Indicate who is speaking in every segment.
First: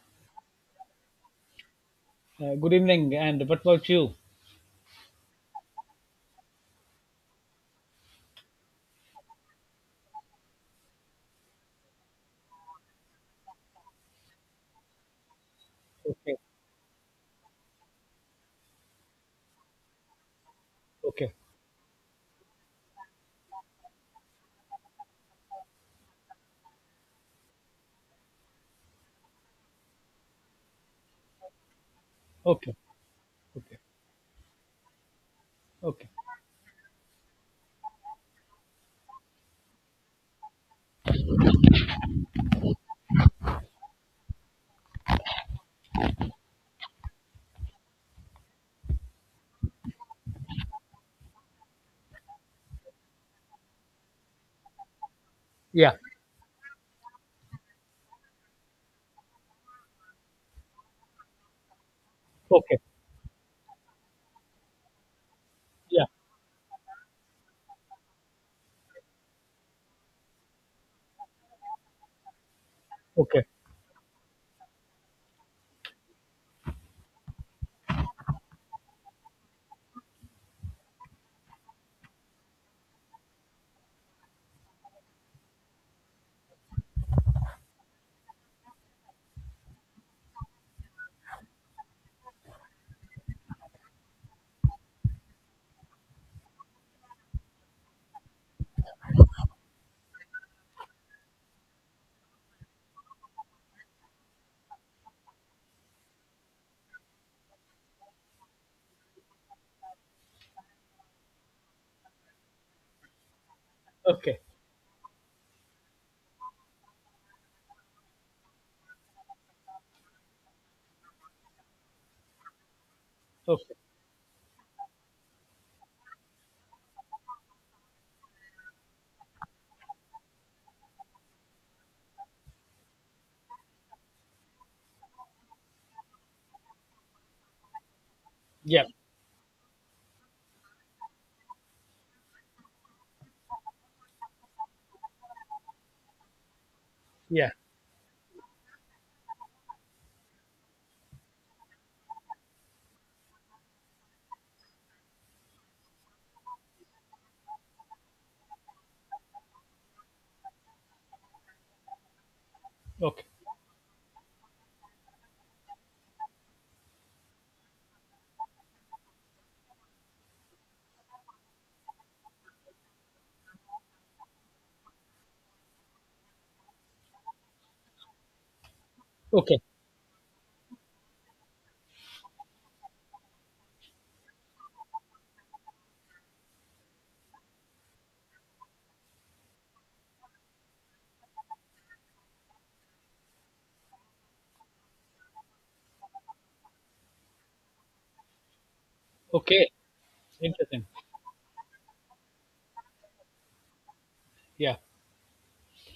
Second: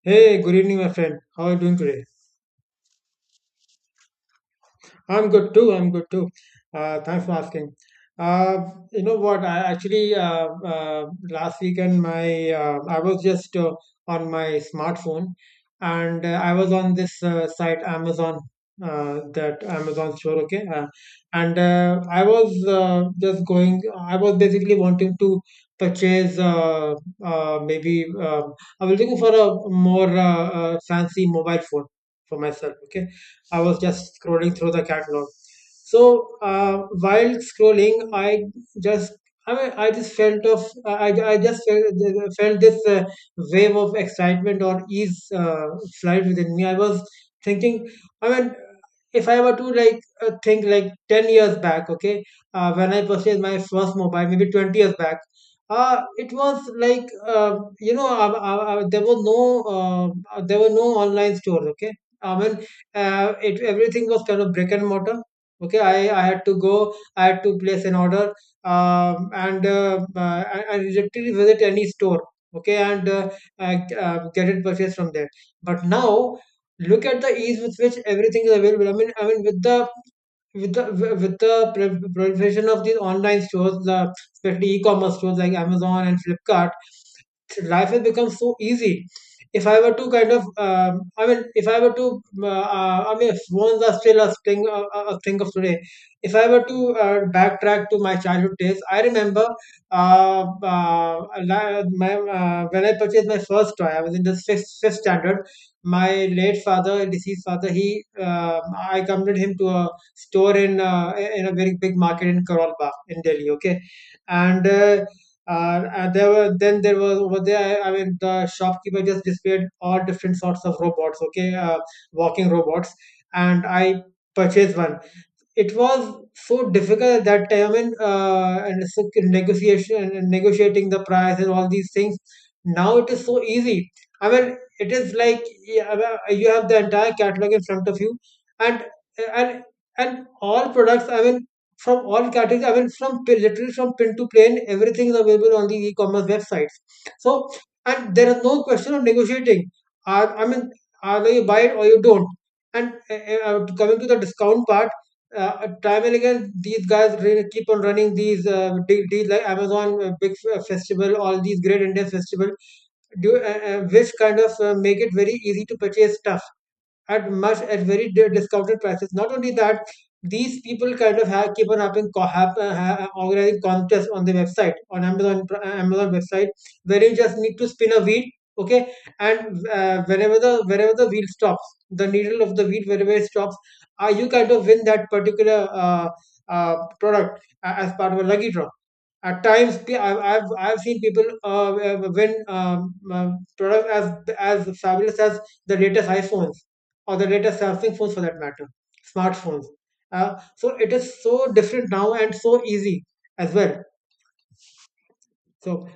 Speaker 1: Hey, good evening, my friend. How are you doing today?
Speaker 2: Good evening. And what about you?
Speaker 1: I'm good too. I'm good too. Thanks for asking. Uh, you know what? I actually last weekend my I was just on my smartphone, and
Speaker 2: Okay.
Speaker 1: I was on this site Amazon, that Amazon store. Okay.
Speaker 2: Okay.
Speaker 1: And I was just going. I was basically wanting to purchase maybe I was looking for a more fancy mobile phone for myself.
Speaker 2: Okay.
Speaker 1: Okay. I
Speaker 2: Okay.
Speaker 1: was just scrolling through the catalog.
Speaker 2: Okay.
Speaker 1: So while scrolling, I just I mean, I just felt of I just felt, felt this wave of excitement or ease slide within me. I was thinking, I mean, if I were to like think like 10 years back. Okay. When I purchased my first mobile, maybe 20 years back,
Speaker 2: Yeah.
Speaker 1: it was like there was no there were no online stores. Okay. I mean,
Speaker 2: Okay.
Speaker 1: it everything was kind of brick and mortar. Okay. i
Speaker 2: Yeah.
Speaker 1: i had to go, I had to place an order. And I literally visit any store. Okay. And
Speaker 2: Okay.
Speaker 1: get it purchased from there. But now look at the ease with which everything is available. I mean, I mean, with the with the with the proliferation of these online stores, the especially e-commerce stores like Amazon and Flipkart, life has become so easy. If I were to kind of, I mean, if I were to, I mean, phones are still a thing, a thing of today. If I were to backtrack to my childhood days, I remember uh, uh, when I purchased my first toy. I was in the fifth standard. My late father, deceased father, I accompanied him to a store in a very big market in Karol Bagh in Delhi. Okay.
Speaker 2: Okay.
Speaker 1: And and there were, then there was over there. I mean, the shopkeeper just displayed all different sorts of robots. Okay. Walking robots, and
Speaker 2: Okay.
Speaker 1: I purchased one. It was so difficult at that time, and so negotiation and negotiating the price and all these things. Now it is so easy. I mean, it is like, yeah, I mean, you have the entire catalog in front of you, and
Speaker 2: Yeah.
Speaker 1: and and all products, I mean, from all categories, I mean, from literally from pin to plane, everything is available on the e-commerce websites. So
Speaker 2: Yeah.
Speaker 1: and there is no question of negotiating. Are, I mean, either you buy it or you don't. And uh, coming to the discount part, time and again, these guys really keep on running these big deals like Amazon Big Festival, all these great Indian festival,
Speaker 2: Okay.
Speaker 1: do, which kind of make it very easy to purchase stuff at much at very discounted prices. Not only that, these people kind of keep on having co- have, ha- organizing contests on the website, on Amazon Amazon website, where you just need to spin a wheel, okay,
Speaker 2: Okay.
Speaker 1: and whenever the wherever the wheel stops, the needle of the wheel wherever it stops, you kind of win that particular product as part of a lucky draw. At times, I've seen people win products as fabulous as the latest iPhones or the latest Samsung phones for that matter, smartphones.
Speaker 2: Okay.
Speaker 1: So
Speaker 2: Interesting.
Speaker 1: it is so different now and so easy as well.
Speaker 2: Yeah.
Speaker 1: So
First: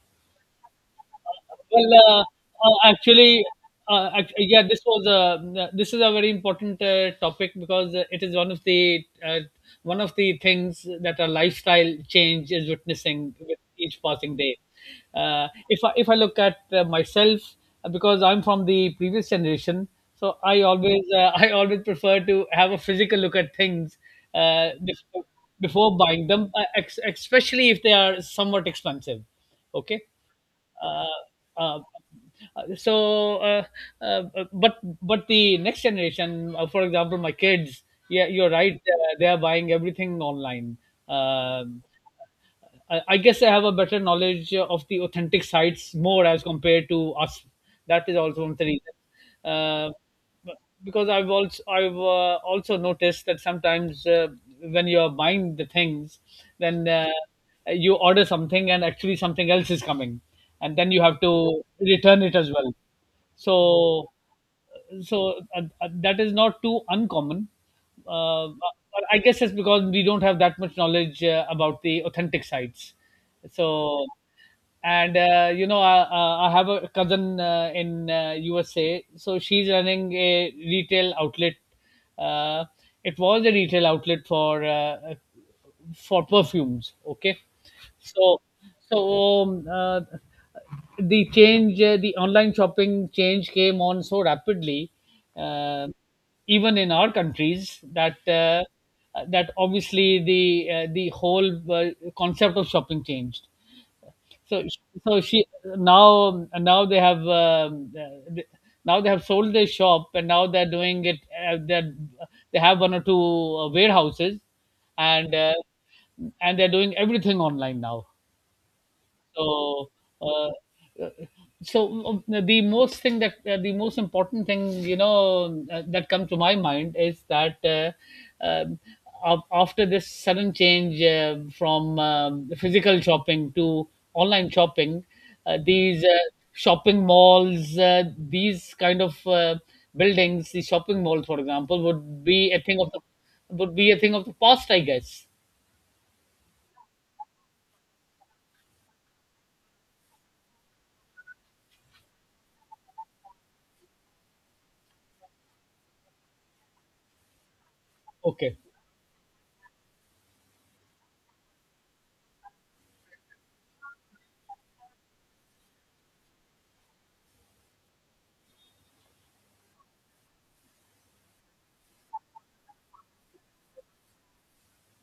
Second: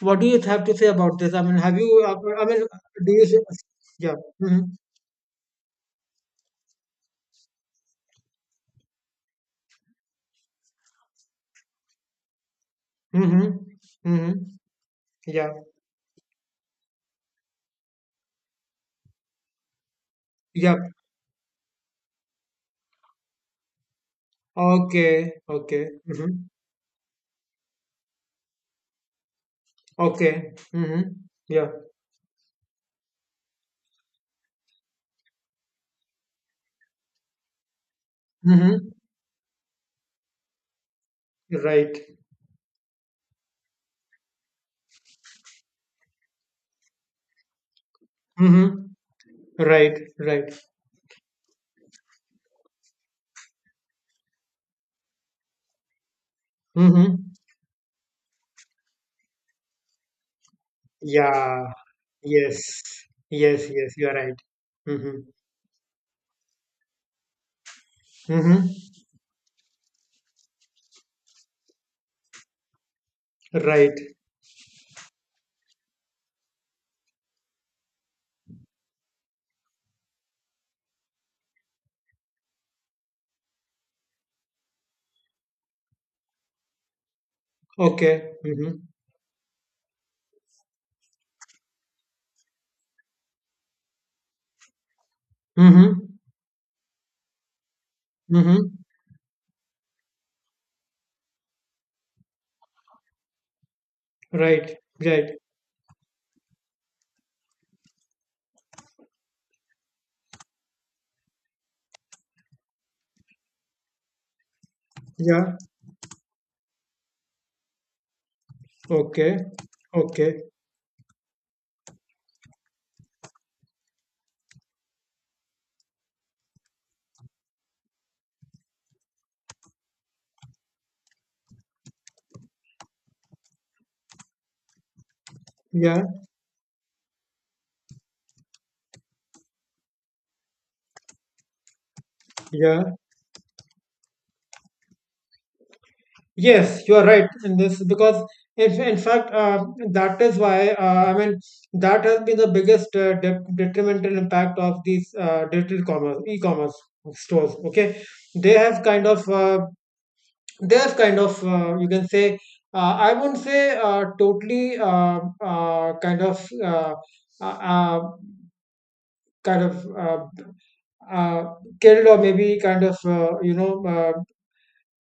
Speaker 1: what do you have to say about this? I mean, have
Speaker 2: Well,
Speaker 1: you?
Speaker 2: uh,
Speaker 1: I mean,
Speaker 2: uh,
Speaker 1: do you?
Speaker 2: actually, uh,
Speaker 1: Yeah.
Speaker 2: act-
Speaker 1: Hmm.
Speaker 2: yeah, this was a this is a very important topic because it is one of the one of the things that a lifestyle change is witnessing
Speaker 1: Hmm.
Speaker 2: with each
Speaker 1: Hmm.
Speaker 2: passing day.
Speaker 1: Yeah.
Speaker 2: If I look at myself, because I'm from the previous generation, so I
Speaker 1: Yeah.
Speaker 2: always I always prefer to have a physical look at things before,
Speaker 1: Okay.
Speaker 2: before
Speaker 1: Okay.
Speaker 2: buying
Speaker 1: Hmm.
Speaker 2: them, especially if they are somewhat expensive. Okay.
Speaker 1: Okay. Hmm.
Speaker 2: uh,
Speaker 1: Yeah.
Speaker 2: uh, uh, so uh, uh, but the next generation, for example my kids, yeah, you're right,
Speaker 1: Hmm.
Speaker 2: they are buying everything online. Um
Speaker 1: Right.
Speaker 2: I guess I have a better knowledge of the authentic sites more as compared to us. That is also one of the
Speaker 1: Hmm.
Speaker 2: reason. Uh,
Speaker 1: Right. Right.
Speaker 2: but- because I've also I've also noticed that sometimes when you are buying the things, then
Speaker 1: Hmm.
Speaker 2: you order something and actually something else is coming, and then you have to
Speaker 1: Yeah.
Speaker 2: return it as
Speaker 1: Yes.
Speaker 2: well,
Speaker 1: Yes. Yes. You
Speaker 2: so
Speaker 1: are right. Hmm.
Speaker 2: so that is not too uncommon, uh,
Speaker 1: Hmm.
Speaker 2: but I guess it's because we don't have that much knowledge about the authentic sites.
Speaker 1: Right.
Speaker 2: So and uh, I have a cousin in USA, so she's running a retail outlet. uh, it was a retail outlet for perfumes, okay.
Speaker 1: Okay.
Speaker 2: So
Speaker 1: Mm-hmm.
Speaker 2: so the change, the online shopping change came on so rapidly, uh,
Speaker 1: Mm-hmm.
Speaker 2: even in our countries, that
Speaker 1: Mm-hmm.
Speaker 2: that obviously the whole concept of shopping changed. So
Speaker 1: Right.
Speaker 2: so
Speaker 1: Right.
Speaker 2: she now, now they have now they have sold their shop and now they're doing it. They they have one or two warehouses, and uh,
Speaker 1: Yeah.
Speaker 2: and they're doing everything online now.
Speaker 1: Okay.
Speaker 2: So,
Speaker 1: Okay.
Speaker 2: uh, uh, so the most thing that the most important thing that comes to my mind is that um, after this sudden change from physical shopping to online shopping, these
Speaker 1: Yeah.
Speaker 2: shopping malls, these kind of buildings, the shopping mall, for example, would be a thing of
Speaker 1: Yeah.
Speaker 2: the would be a thing of the past, I guess.
Speaker 1: Yes, you are right in this because if in fact that is why, I mean, that has been the biggest de detrimental impact of these digital commerce, e-commerce stores. Okay. They
Speaker 2: Okay.
Speaker 1: have kind of you can say I won't say totally uh, uh, kind of uh, killed, or maybe kind of uh, you know uh,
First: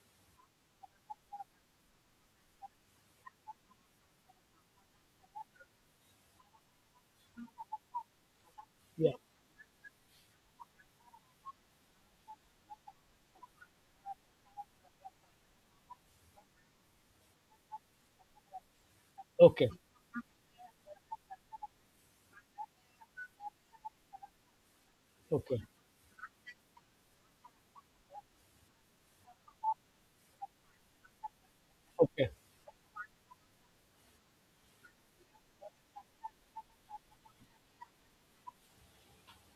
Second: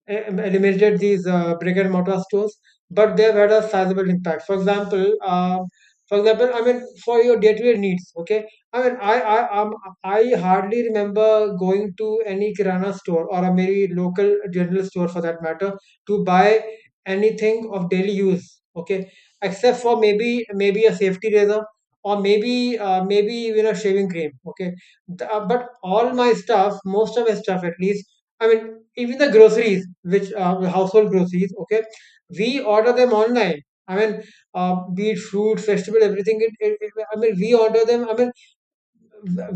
Speaker 1: em- eliminated these brick and mortar stores, but they've had a sizable impact. For example, I mean, for your day-to-day needs, okay. I mean,
Speaker 2: Yeah.
Speaker 1: I hardly remember going to any Kirana store or a maybe local general store for that matter to buy anything of daily use, okay,
Speaker 2: Okay.
Speaker 1: except for maybe a safety razor, or maybe maybe even a shaving cream, okay.
Speaker 2: Okay.
Speaker 1: But all my stuff, most of my stuff at least, I mean, even the groceries, which the household groceries, okay,
Speaker 2: Okay.
Speaker 1: we order them online. I mean, be it fruit, vegetable, everything. I mean, we order them. I mean,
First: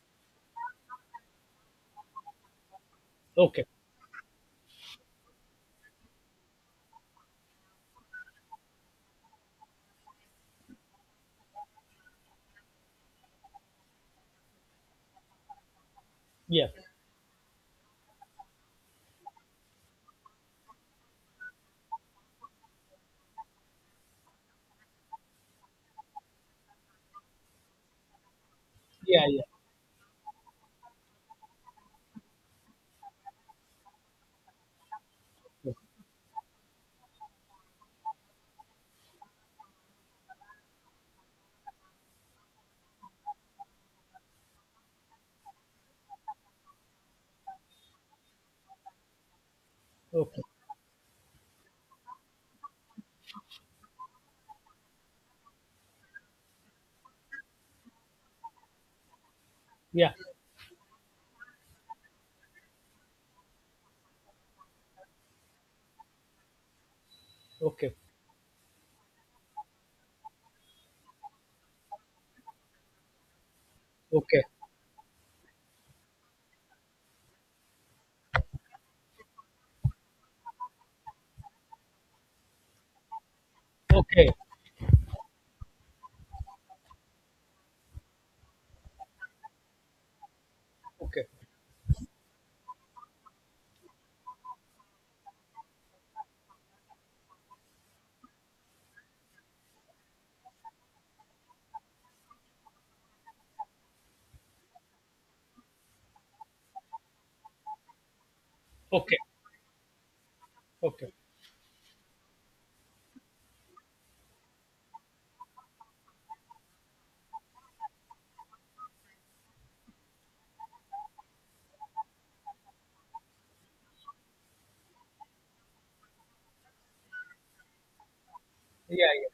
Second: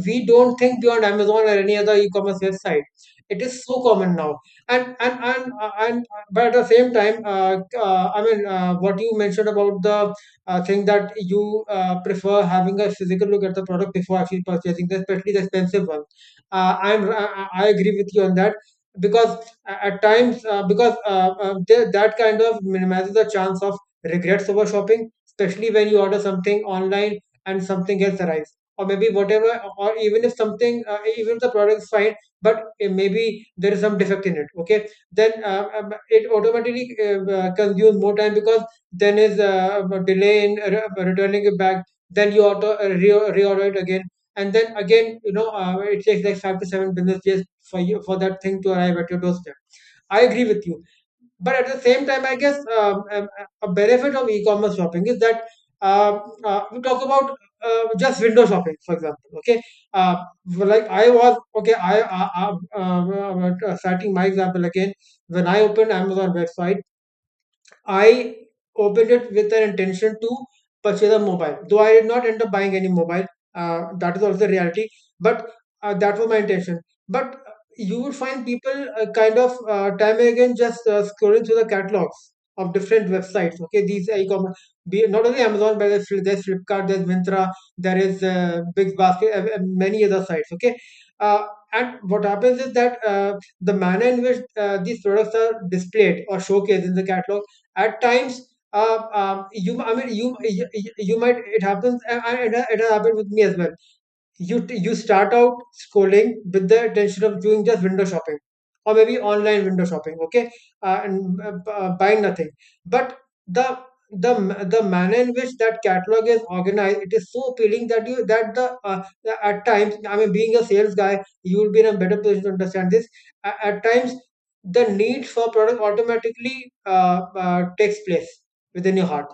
Speaker 1: we don't think beyond Amazon or any other e-commerce website. It
Speaker 2: Okay.
Speaker 1: is so common now, and but at the same time, I mean, what you mentioned about the thing that you prefer having a physical look at the product before actually purchasing, especially the expensive one.
Speaker 2: Yeah,
Speaker 1: I agree with you on that, because at times that kind of minimizes the chance of regrets over shopping, especially when you order something online and something else arrives, or maybe
Speaker 2: yeah, yeah,
Speaker 1: whatever, or even if something even if the product is fine, but maybe there is some defect in it, okay, then
Speaker 2: yeah.
Speaker 1: it automatically consumes more time, because then is a delay in returning it back, then you reorder it again, and then again, you know, it takes like 5 to 7 business days for you, for that thing to arrive at your doorstep. I
Speaker 2: Okay.
Speaker 1: agree with you, but at the same time, I guess a benefit of e-commerce shopping is that, we talk about just window shopping, for example. Okay.
Speaker 2: Yeah.
Speaker 1: uh, well, like I was, okay. I starting my example again. When I opened Amazon website,
Speaker 2: Okay.
Speaker 1: I opened it with an intention to purchase a mobile, though I did not end up buying any mobile. That is also
Speaker 2: Okay.
Speaker 1: the reality, but that was my intention. But you would find people kind of time and again just scrolling through the catalogs of different websites. Okay, these are
Speaker 2: Okay.
Speaker 1: e-commerce, be, not only Amazon, but there's Flipkart, there's Mintra, there is Big, and many other sites. Okay.
Speaker 2: Okay.
Speaker 1: uh, and what happens is that the manner in which these products are displayed or showcased in the catalog at times, you, I mean, you might, it happens, and it has happened with me as well. You you start out scrolling with the intention of doing just window shopping, or
Speaker 2: Okay.
Speaker 1: maybe online window shopping, okay,
Speaker 2: Okay.
Speaker 1: buying nothing, but the the manner in which that catalog is organized, it is so appealing that you that at times, I mean, being a sales guy, you will be in a better position to understand this. At times, the need for product automatically takes place within
Speaker 2: Yeah.
Speaker 1: your
Speaker 2: Yeah.
Speaker 1: heart,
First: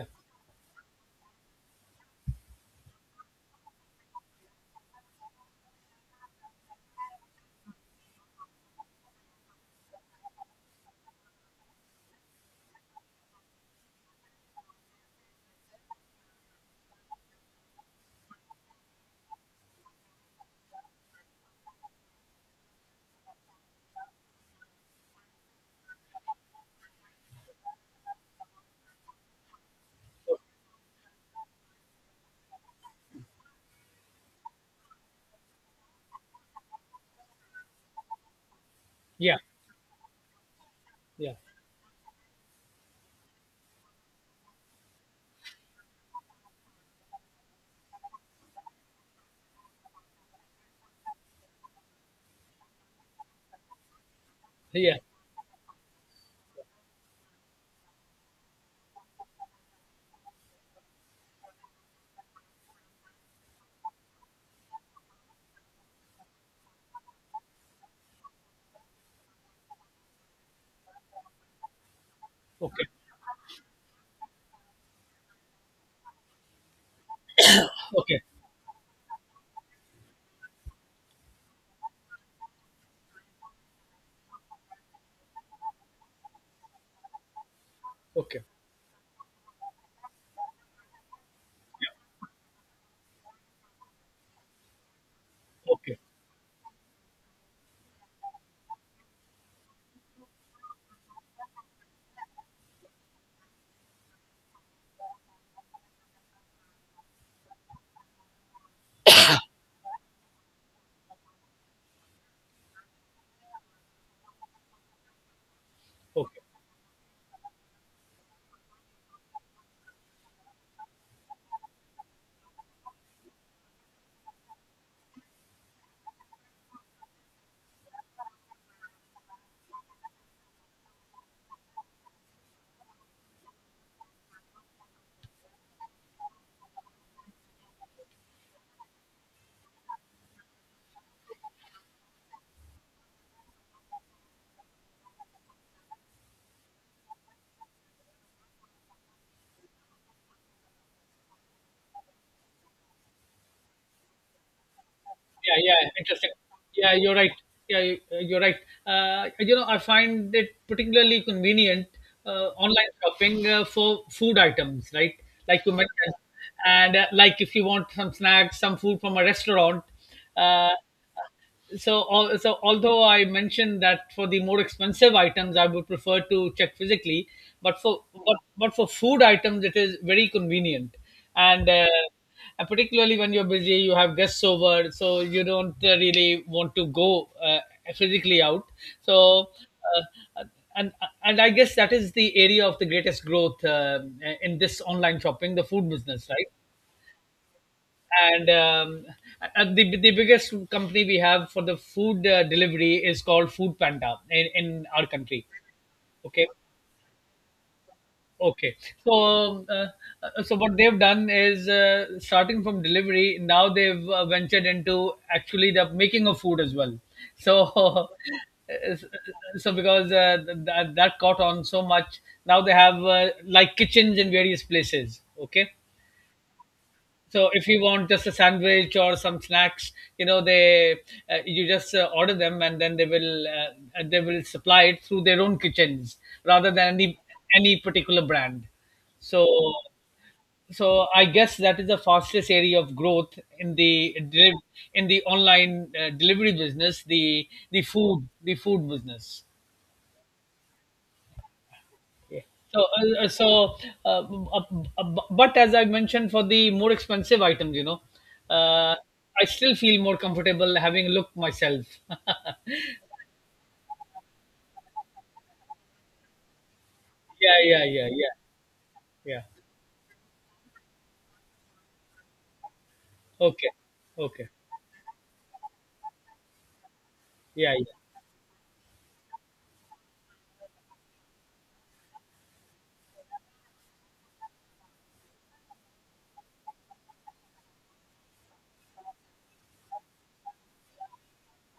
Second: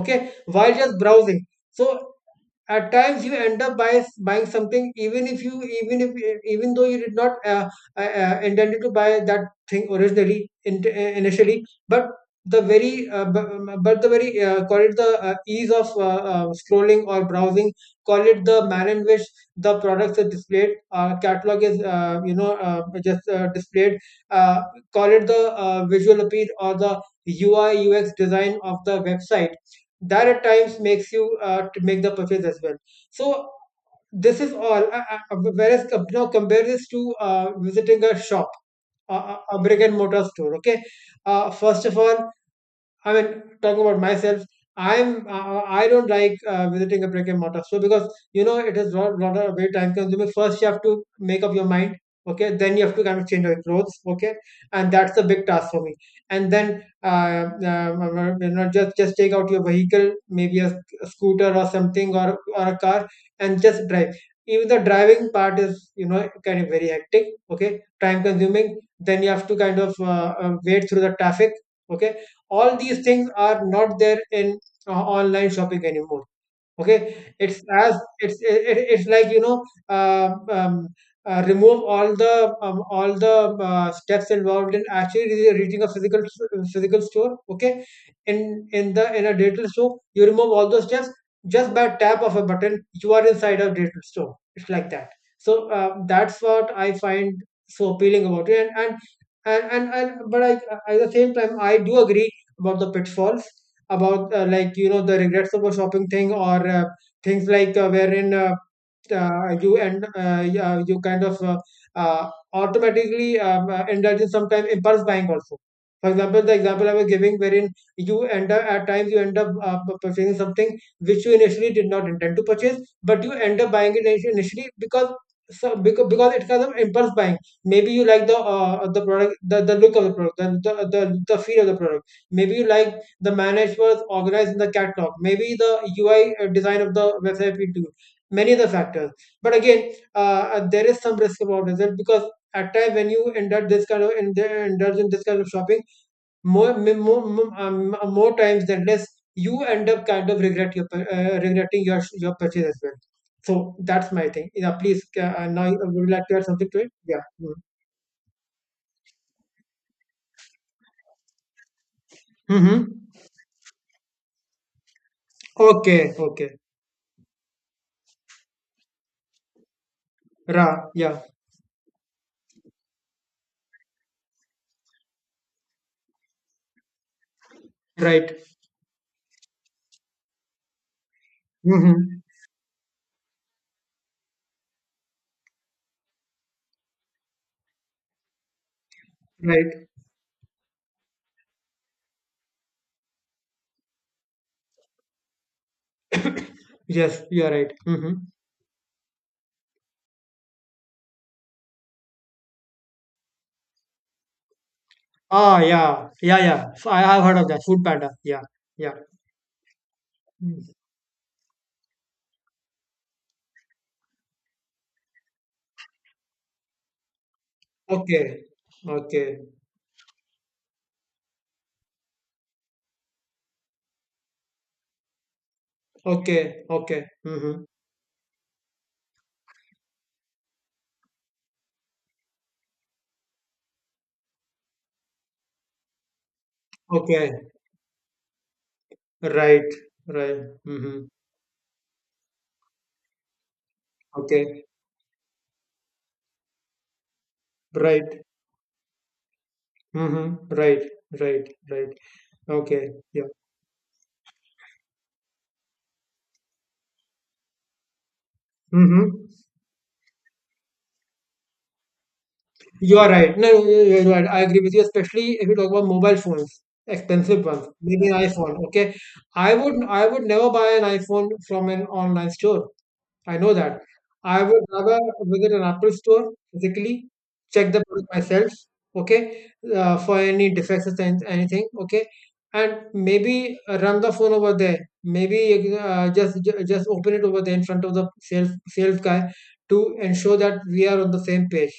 Speaker 2: Yeah.
Speaker 1: while just browsing. So at times you end up by buying something, even if you, even if, even though you did not uh, intended to buy that thing originally in, initially, but the very but the very call it the ease of scrolling or browsing, call it the manner in which the products are displayed, catalog is you know just displayed, uh, call it the visual appeal or the UI UX design of the website, that
Speaker 2: o-
Speaker 1: at times makes you to make the purchase as well. So this is all. Whereas now compare this to visiting a shop,
Speaker 2: Yeah.
Speaker 1: a brick and mortar store. Okay.
Speaker 2: Yeah.
Speaker 1: First of all, I mean, talking about myself, I don't like visiting a brick and mortar so, because, you know, it is lot of very time consuming. First, you have to make up your mind. Okay, then you have to kind of change your clothes. Okay, and
Speaker 2: Yeah.
Speaker 1: that's a big task for me. And then just take out your vehicle, maybe a scooter or something or a car, and just drive. Even the driving part is kind of very hectic. Okay, time consuming. Then you have to kind of wait through the traffic, okay, all
Speaker 2: Okay.
Speaker 1: these things are not there in uh, online shopping anymore. Okay, it's as
Speaker 2: Okay.
Speaker 1: it's it, it- it's like uh um, remove all the um, all the steps involved in actually reaching a physical store. Okay,
Speaker 2: Okay.
Speaker 1: in a digital store you remove all those steps just by tap of a button. You are inside a digital store. It's like that. So
Speaker 2: Okay.
Speaker 1: that's what I find so appealing about it, and but at the same time I do agree about the pitfalls, about like, the regrets of a shopping thing, or things like, wherein, you, and yeah, you kind of, automatically indulge in sometimes impulse buying also. For
Speaker 2: Okay.
Speaker 1: example, the example I was giving, wherein you end up at times you end up, purchasing something which you initially did not intend to purchase, but you end up buying it, initially, because it's kind of impulse buying. Maybe you like the product, the look of the product, the feel of the product. Maybe you like the manage was organized in the catalog. Maybe the UI design of the website we do, many other factors. But again, there is some risk about it, because at times when you indulge in this kind of shopping, more more more more times than less, you end up kind of regretting your purchase as well. So that's my thing. Yeah, please,
Speaker 2: Yeah.
Speaker 1: now you
Speaker 2: Yeah.
Speaker 1: would like
Speaker 2: Interesting.
Speaker 1: to add something to it.
Speaker 2: Yeah. You're
Speaker 1: Yeah.
Speaker 2: right.
Speaker 1: Mm-hmm.
Speaker 2: Yeah. You're right. You know, I find it particularly convenient, online
Speaker 1: Mm-hmm.
Speaker 2: shopping, for food items, right? Like you
Speaker 1: Okay.
Speaker 2: mentioned,
Speaker 1: Okay.
Speaker 2: and like if you want some snacks, some food from a restaurant, uh,
Speaker 1: Ra. Yeah.
Speaker 2: so although I mentioned that for the more expensive items I would prefer to check physically, but for but,
Speaker 1: Right.
Speaker 2: but for food items it is very convenient, and uh,
Speaker 1: Mm-hmm.
Speaker 2: and particularly when you're busy, you have guests over, so you don't really want to go physically out. So
Speaker 1: Right.
Speaker 2: uh, and and I guess that is the area of the greatest growth, in this online shopping, the food business, right?
Speaker 1: Yes, you are right. Mm-hmm.
Speaker 2: And the biggest company we have for the food delivery is called Food Panda in our country,
Speaker 1: Ah, yeah. Yeah,
Speaker 2: okay.
Speaker 1: yeah, so I have heard of that Food Panda. Yeah.
Speaker 2: Okay,
Speaker 1: Yeah.
Speaker 2: so so
Speaker 1: Mm.
Speaker 2: what they've done is, starting from delivery, now they've ventured into actually the making of food as well. So
Speaker 1: Okay. Okay.
Speaker 2: so because that, that caught on so much, now they have like kitchens in various places, okay.
Speaker 1: Okay. Okay.
Speaker 2: So
Speaker 1: Mm-hmm.
Speaker 2: if you want just a sandwich or some snacks, you know they you just order them and then they will supply it through their own kitchens rather than
Speaker 1: Okay.
Speaker 2: any particular brand. So
Speaker 1: Right. Right. Mm-hmm.
Speaker 2: so I guess that is the fastest area of growth in the
Speaker 1: Okay.
Speaker 2: in the online delivery business,
Speaker 1: Right.
Speaker 2: the food business.
Speaker 1: Mm-hmm. Right. Right. Right.
Speaker 2: Yeah. So,
Speaker 1: Okay. Yeah.
Speaker 2: uh, uh, uh, but as I mentioned, for the more expensive items, you know, uh,
Speaker 1: Mm-hmm.
Speaker 2: I still feel more comfortable having a look myself. yeah,
Speaker 1: You are right. No, you're right. I agree with you, especially if you talk about mobile phones, expensive
Speaker 2: yeah,
Speaker 1: ones,
Speaker 2: yeah,
Speaker 1: maybe
Speaker 2: yeah,
Speaker 1: an iPhone. Okay.
Speaker 2: yeah.
Speaker 1: I would never buy an iPhone from an online store. I know
Speaker 2: Okay,
Speaker 1: that. I
Speaker 2: okay.
Speaker 1: would rather visit an Apple store physically, check
Speaker 2: Yeah,
Speaker 1: the product
Speaker 2: yeah,
Speaker 1: myself, okay, for any defects or anything, okay, and maybe run the phone over there. Maybe just open it over there in front of the sales guy to ensure that we are on the same page,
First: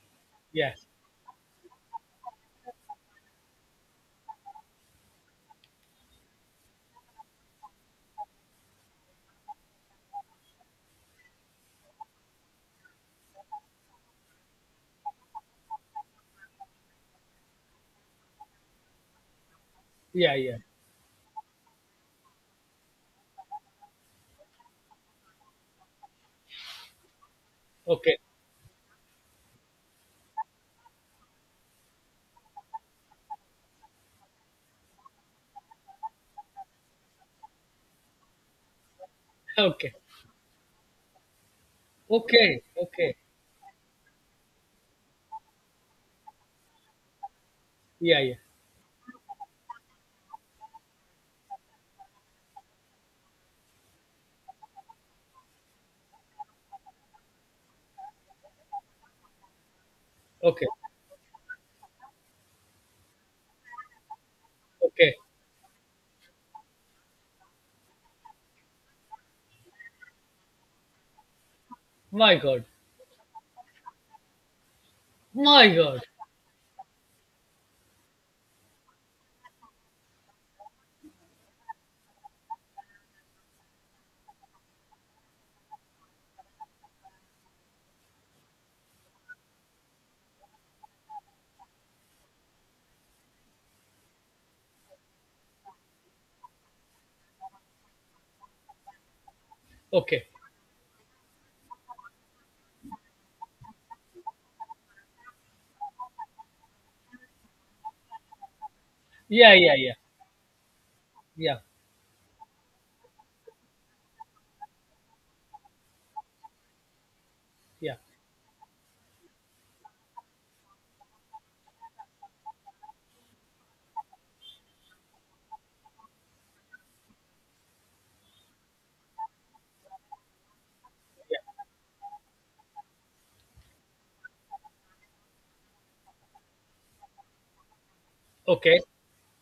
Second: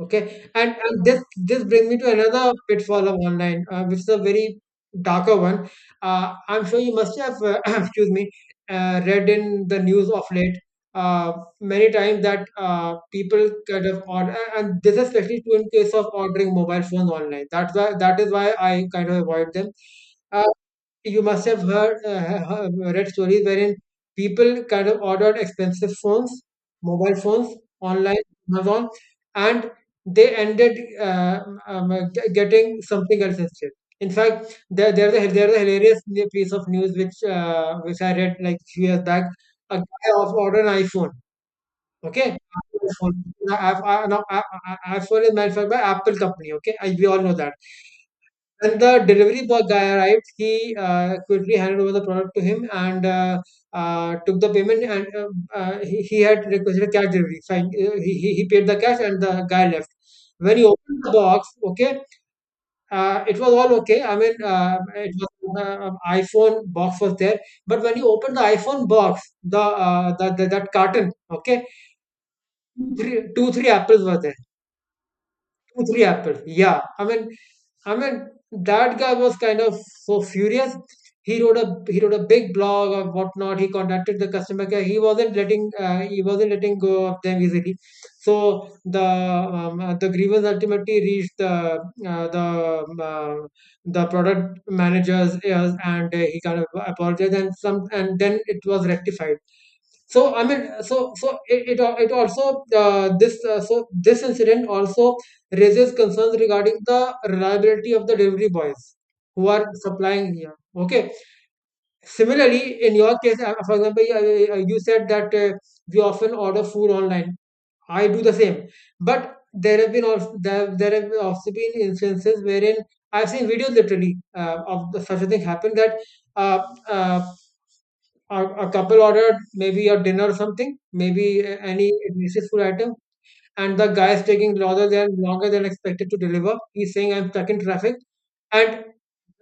Speaker 1: okay.
Speaker 2: yeah,
Speaker 1: And this brings me to another pitfall of online, which is a very darker one. I'm sure you must have, excuse me, read in the news of late, uh, many times, that people kind of order, and this is especially true in case of ordering mobile phones online. That is why I kind of avoid them.
Speaker 2: yeah,
Speaker 1: Uh,
Speaker 2: yeah.
Speaker 1: you must have heard, read stories wherein people kind of ordered expensive phones, mobile phones
Speaker 2: Okay,
Speaker 1: online, Amazon, and they ended, getting something else instead. In fact, there's a hilarious new piece of news which, which I read like few years back. A
Speaker 2: okay,
Speaker 1: guy ordered an iPhone. Okay,
Speaker 2: okay,
Speaker 1: Apple
Speaker 2: okay.
Speaker 1: phone. I've, I, no, I- iPhone is manufactured by Apple company. Okay, we all know that.
Speaker 2: Yeah, yeah.
Speaker 1: When the delivery boy guy arrived, he quickly handed over the product to him, and took the payment. And he had requested cash delivery. Fine, he paid the cash and the guy left. When he
Speaker 2: Okay,
Speaker 1: opened the box, okay, it was all okay. I mean, it
Speaker 2: okay.
Speaker 1: was iPhone box was there, but when you opened the iPhone box, the that carton, okay,
Speaker 2: My God,
Speaker 1: three, two three apples were there.
Speaker 2: my
Speaker 1: Two,
Speaker 2: God.
Speaker 1: three apples. Yeah, I mean, that guy was kind of so furious. He wrote a big blog or whatnot. He contacted the customer care. He wasn't letting go of them easily. So the grievance ultimately reached uh, the um, uh, the product manager's ears, and he kind of apologized, and some and then it was rectified. So
Speaker 2: Okay.
Speaker 1: I mean, so so it also this so this incident also raises concerns regarding the reliability of the delivery boys who
Speaker 2: Yeah,
Speaker 1: are
Speaker 2: yeah, yeah,
Speaker 1: supplying here. Okay,
Speaker 2: yeah,
Speaker 1: similarly in your case, for example, you said that we often order food online.
Speaker 2: yeah,
Speaker 1: I do the same. But there have also been instances wherein I've seen videos, literally, of the, such a thing happen, that, uh, uh, a couple ordered maybe a dinner or something,
Speaker 2: yeah.
Speaker 1: maybe any delicious food item, and the guy is taking longer than expected to deliver. He's saying, I'm stuck in traffic,
Speaker 2: Okay.
Speaker 1: and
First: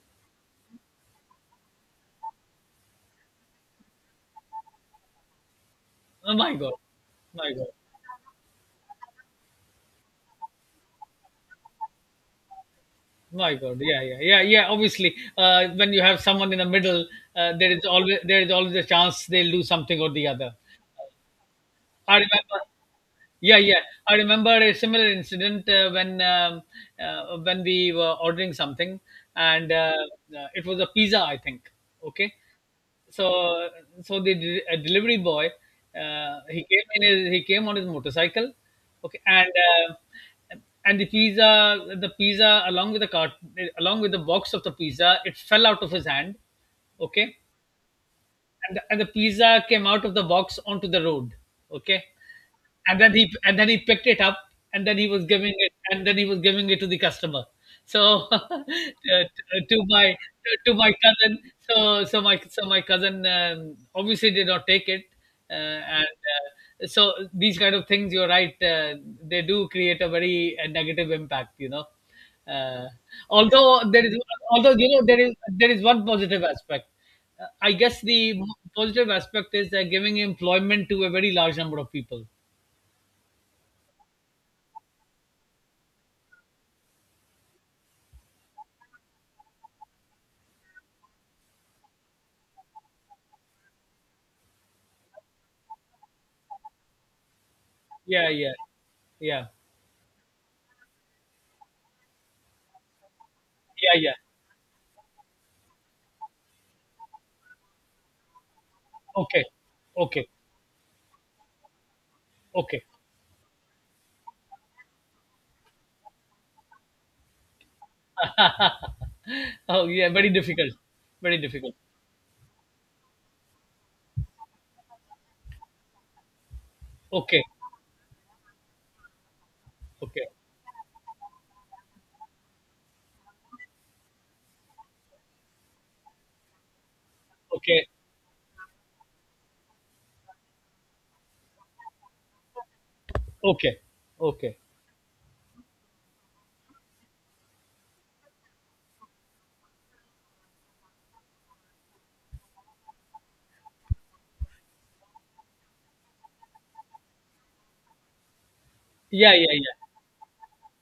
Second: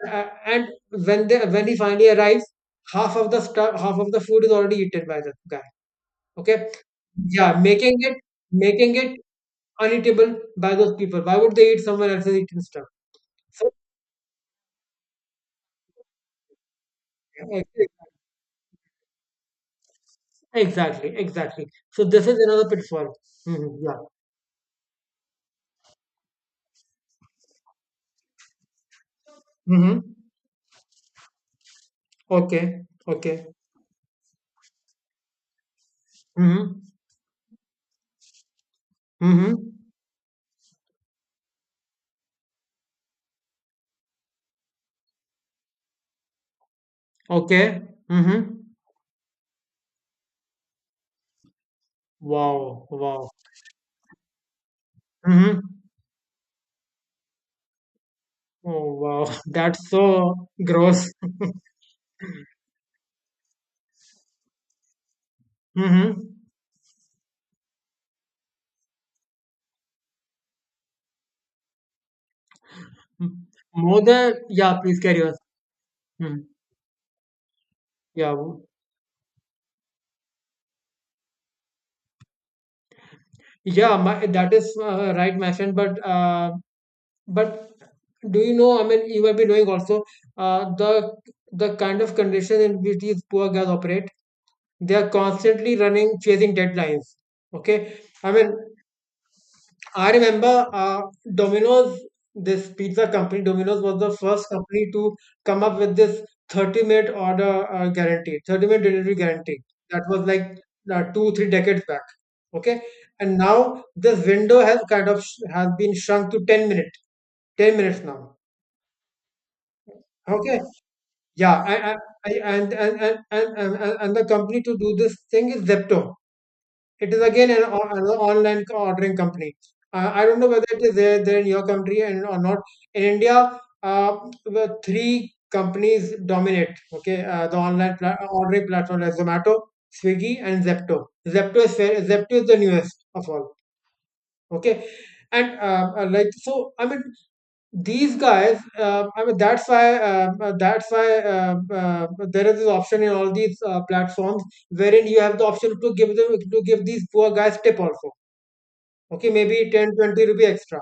Speaker 1: uh, and when they when he finally arrives, half of the food is already eaten by the guy.
Speaker 2: Oh my
Speaker 1: Okay,
Speaker 2: God, my
Speaker 1: yeah,
Speaker 2: God.
Speaker 1: making it, making it uneatable by those people. Why would they eat someone else's eaten stuff?
Speaker 2: My
Speaker 1: So
Speaker 2: God, yeah, yeah, yeah, yeah. Obviously, when you have someone in the middle,
Speaker 1: ex-
Speaker 2: there is always a chance they'll do something or the other.
Speaker 1: exactly, exactly. So
Speaker 2: I
Speaker 1: this is
Speaker 2: remember.
Speaker 1: another pitfall.
Speaker 2: Yeah,
Speaker 1: Hmm,
Speaker 2: yeah.
Speaker 1: yeah.
Speaker 2: I remember a similar incident when we were ordering something, and
Speaker 1: Hmm.
Speaker 2: it was a pizza, I think. Okay,
Speaker 1: Okay. Okay.
Speaker 2: so so the delivery boy,
Speaker 1: Mhm.
Speaker 2: he came on his motorcycle, okay,
Speaker 1: Mhm.
Speaker 2: and the pizza the pizza, along with the box of the pizza, it fell out of his hand, okay,
Speaker 1: Okay. Mhm.
Speaker 2: and the pizza came out of the box onto the road. Okay,
Speaker 1: Wow.
Speaker 2: and then
Speaker 1: Wow.
Speaker 2: he picked it up, and then he was giving
Speaker 1: Mhm.
Speaker 2: it to the customer. So
Speaker 1: Oh, wow.
Speaker 2: to
Speaker 1: That's
Speaker 2: my
Speaker 1: so
Speaker 2: to my
Speaker 1: gross.
Speaker 2: cousin, so so my so my cousin obviously did not take it, uh, and
Speaker 1: Mm-hmm.
Speaker 2: so these kind of things. You're right; they do create a very negative impact. You know, uh, although
Speaker 1: More
Speaker 2: there is
Speaker 1: than,
Speaker 2: although
Speaker 1: yeah,
Speaker 2: you
Speaker 1: please
Speaker 2: know
Speaker 1: carry on.
Speaker 2: there is one positive
Speaker 1: Mhm.
Speaker 2: aspect. I guess the
Speaker 1: Yeah.
Speaker 2: positive aspect is they're giving employment to a very large number of people.
Speaker 1: Yeah, my, that is, right, my friend. But do you know, I mean, you have been knowing also, uh, the, the kind of condition in which these poor guys operate, they are constantly running, chasing deadlines. Okay.
Speaker 2: Yeah,
Speaker 1: I mean,
Speaker 2: yeah, yeah,
Speaker 1: I remember Domino's, this pizza company. Domino's was
Speaker 2: yeah, yeah.
Speaker 1: the first company to come up with this 30-minute order, guarantee, 30-minute delivery
Speaker 2: Okay,
Speaker 1: guarantee. That was
Speaker 2: okay,
Speaker 1: like, two, three decades back. Okay.
Speaker 2: okay.
Speaker 1: And now this window has kind of has been shrunk to 10 minute, 10 minutes now.
Speaker 2: Oh, yeah, very
Speaker 1: Okay.
Speaker 2: difficult, very
Speaker 1: Yeah.
Speaker 2: difficult.
Speaker 1: And the company to do this thing is Zepto. It is
Speaker 2: Okay,
Speaker 1: again an online ordering company. I
Speaker 2: okay,
Speaker 1: don't know whether it is there in your country and or not. In India, the three companies dominate. Okay, the
Speaker 2: okay,
Speaker 1: online ordering platform, like Zomato, Swiggy, and Zepto. Zepto is fair, Zepto is the newest of all.
Speaker 2: okay, okay.
Speaker 1: Okay, and like, so, I mean, these guys, that's why, there is this option in all these platforms, wherein you have the option to give these poor guys tip also. Okay,
Speaker 2: Yeah, yeah,
Speaker 1: maybe
Speaker 2: yeah,
Speaker 1: 10, 20 rupees rupee extra,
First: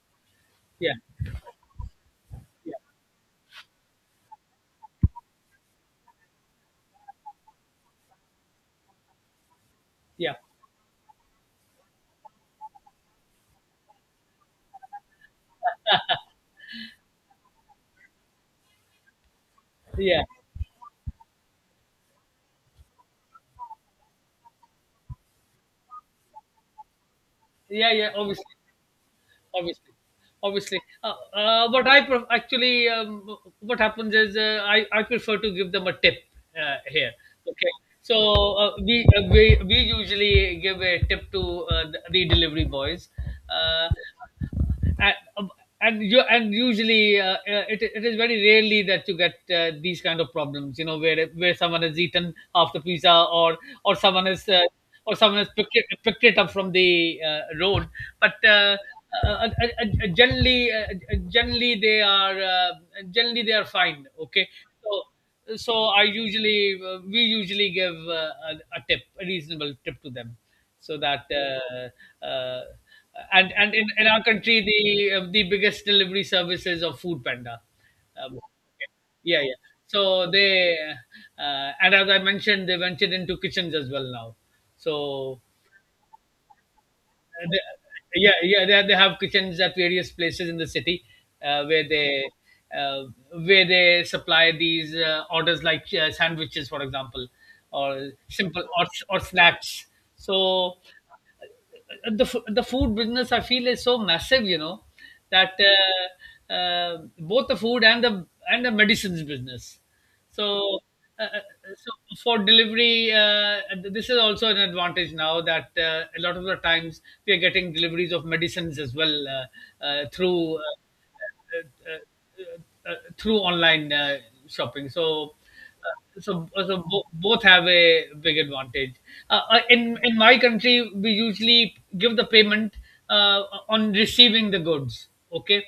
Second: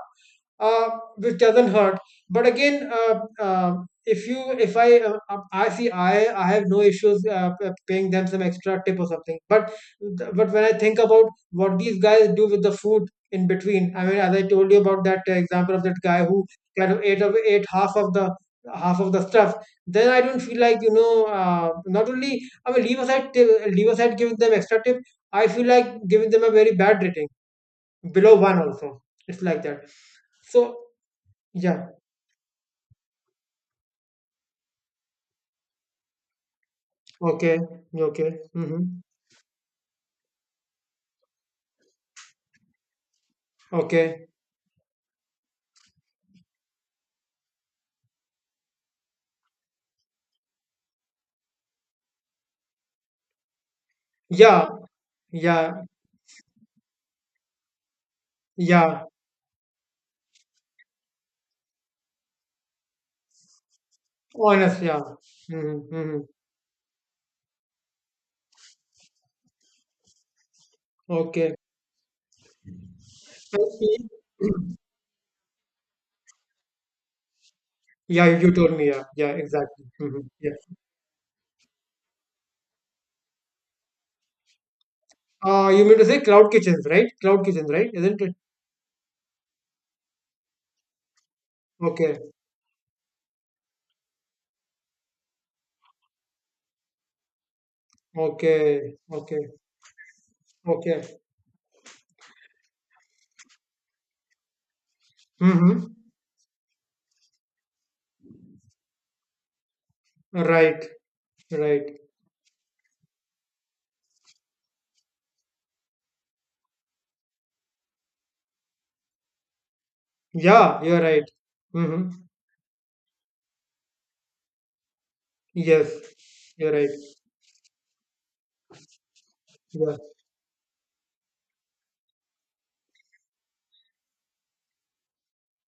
Speaker 1: uh,
Speaker 2: yeah,
Speaker 1: which doesn't hurt. But
Speaker 2: yeah,
Speaker 1: again, if I, I see, I have no issues, paying them some extra tip or something. But
Speaker 2: yeah,
Speaker 1: but when I think about what these guys do with the food in between, I mean, as I told you about that, example of that guy who kind of ate half of the stuff, then I
Speaker 2: yeah,
Speaker 1: don't feel like, not only, I mean, leave aside tip, leave aside giving them extra tip, I feel like giving them a very bad rating,
Speaker 2: yeah, yeah.
Speaker 1: below
Speaker 2: Obviously,
Speaker 1: one also. It's like that.
Speaker 2: obviously,
Speaker 1: So
Speaker 2: obviously,
Speaker 1: yeah.
Speaker 2: what I actually, what happens is, I prefer to give them a tip here,
Speaker 1: Okay.
Speaker 2: okay. So
Speaker 1: Okay. Mm-hmm.
Speaker 2: we, we we usually give a tip to the delivery boys, uh,
Speaker 1: Okay.
Speaker 2: and um, and, and usually it, it is very rarely that you get these kind of problems, you know, where someone has eaten half the pizza, or someone has uh,
Speaker 1: Yeah.
Speaker 2: or someone has
Speaker 1: Yeah.
Speaker 2: picked it up from the road. But
Speaker 1: Yeah.
Speaker 2: uh, uh, generally generally they are fine, okay.
Speaker 1: Honest. Yeah.
Speaker 2: So so
Speaker 1: Mm-hmm.
Speaker 2: I
Speaker 1: Mm-hmm.
Speaker 2: usually we usually give a tip, a reasonable tip to them, so that
Speaker 1: Okay. And
Speaker 2: and
Speaker 1: he-
Speaker 2: in our country the biggest delivery service is of Food Panda.
Speaker 1: Yeah.
Speaker 2: Um,
Speaker 1: You told me. Yeah. Yeah.
Speaker 2: yeah, yeah.
Speaker 1: Exactly. Mm-hmm.
Speaker 2: So
Speaker 1: Yeah.
Speaker 2: they and as I mentioned, they ventured into kitchens as well now. So
Speaker 1: You mean to say cloud kitchens, right? Cloud
Speaker 2: the,
Speaker 1: kitchens, right? Isn't
Speaker 2: yeah,
Speaker 1: it?
Speaker 2: yeah, they have kitchens at various places in the city, uh, where
Speaker 1: Okay.
Speaker 2: they uh, where they supply these orders like sandwiches, for example, or simple
Speaker 1: Okay.
Speaker 2: or
Speaker 1: Okay.
Speaker 2: snacks. So
Speaker 1: Okay.
Speaker 2: the the food business, I feel, is so massive, you know, that
Speaker 1: Mm-hmm.
Speaker 2: both the food and the medicines business. So,
Speaker 1: Right.
Speaker 2: uh, uh,
Speaker 1: Right.
Speaker 2: so for delivery, this is also an advantage now that a lot of the times we are getting deliveries of medicines as well, uh, uh, through. Uh,
Speaker 1: Yeah. You're right. Mm-hmm.
Speaker 2: through online shopping. So
Speaker 1: Yes.
Speaker 2: so,
Speaker 1: You're
Speaker 2: so
Speaker 1: right.
Speaker 2: both have a big advantage.
Speaker 1: Yeah.
Speaker 2: In my country, we usually give the payment uh, on receiving the goods. Okay,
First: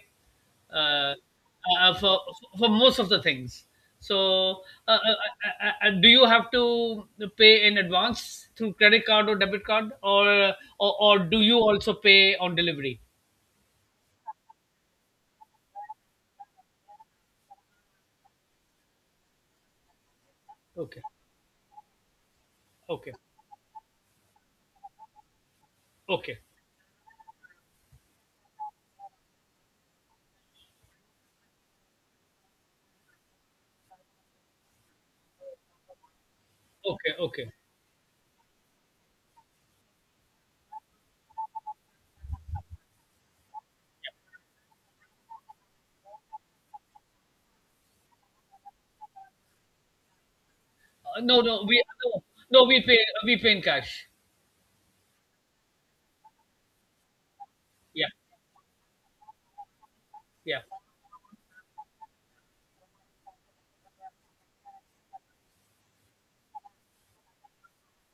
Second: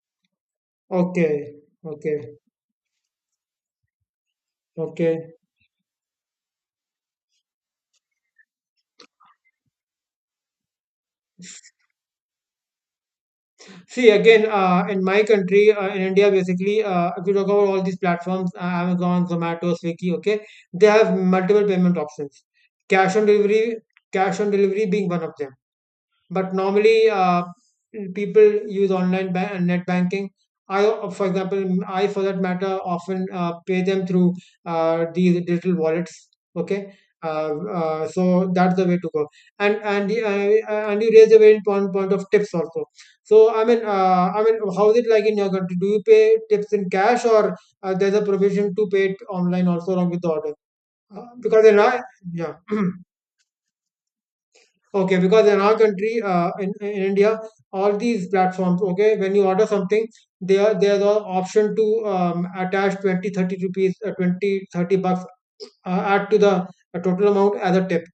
Speaker 2: uh,
Speaker 1: Okay.
Speaker 2: uh, for
Speaker 1: Okay.
Speaker 2: for most of the things. So,
Speaker 1: Okay.
Speaker 2: do you have to pay in advance through credit card or debit card, or do you also pay on delivery?
Speaker 1: See again, in my country, in India, basically, if you talk about all these platforms, Amazon, Zomato, Swiggy, okay, they
Speaker 2: Okay,
Speaker 1: have multiple payment options.
Speaker 2: okay,
Speaker 1: Cash on delivery, being one of them.
Speaker 2: okay,
Speaker 1: But normally, people use and net banking. I, for example, I for that matter often pay them through these digital wallets. Okay.
Speaker 2: okay, okay.
Speaker 1: uh, so that's the way to go. And you raise a very important point of tips also. So I mean, how is it like in your country? Do you pay tips in cash, or there's a provision to pay it online also along with the order?
Speaker 2: Uh, no, no,
Speaker 1: Because in
Speaker 2: we no,
Speaker 1: yeah.
Speaker 2: no, we pay in cash.
Speaker 1: Okay, because in our country, in India, all
Speaker 2: Yeah,
Speaker 1: these platforms, okay, when you order something,
Speaker 2: yeah.
Speaker 1: there's an option to attach 20-30 rupees, 20-30 bucks, add to the total amount as a tip,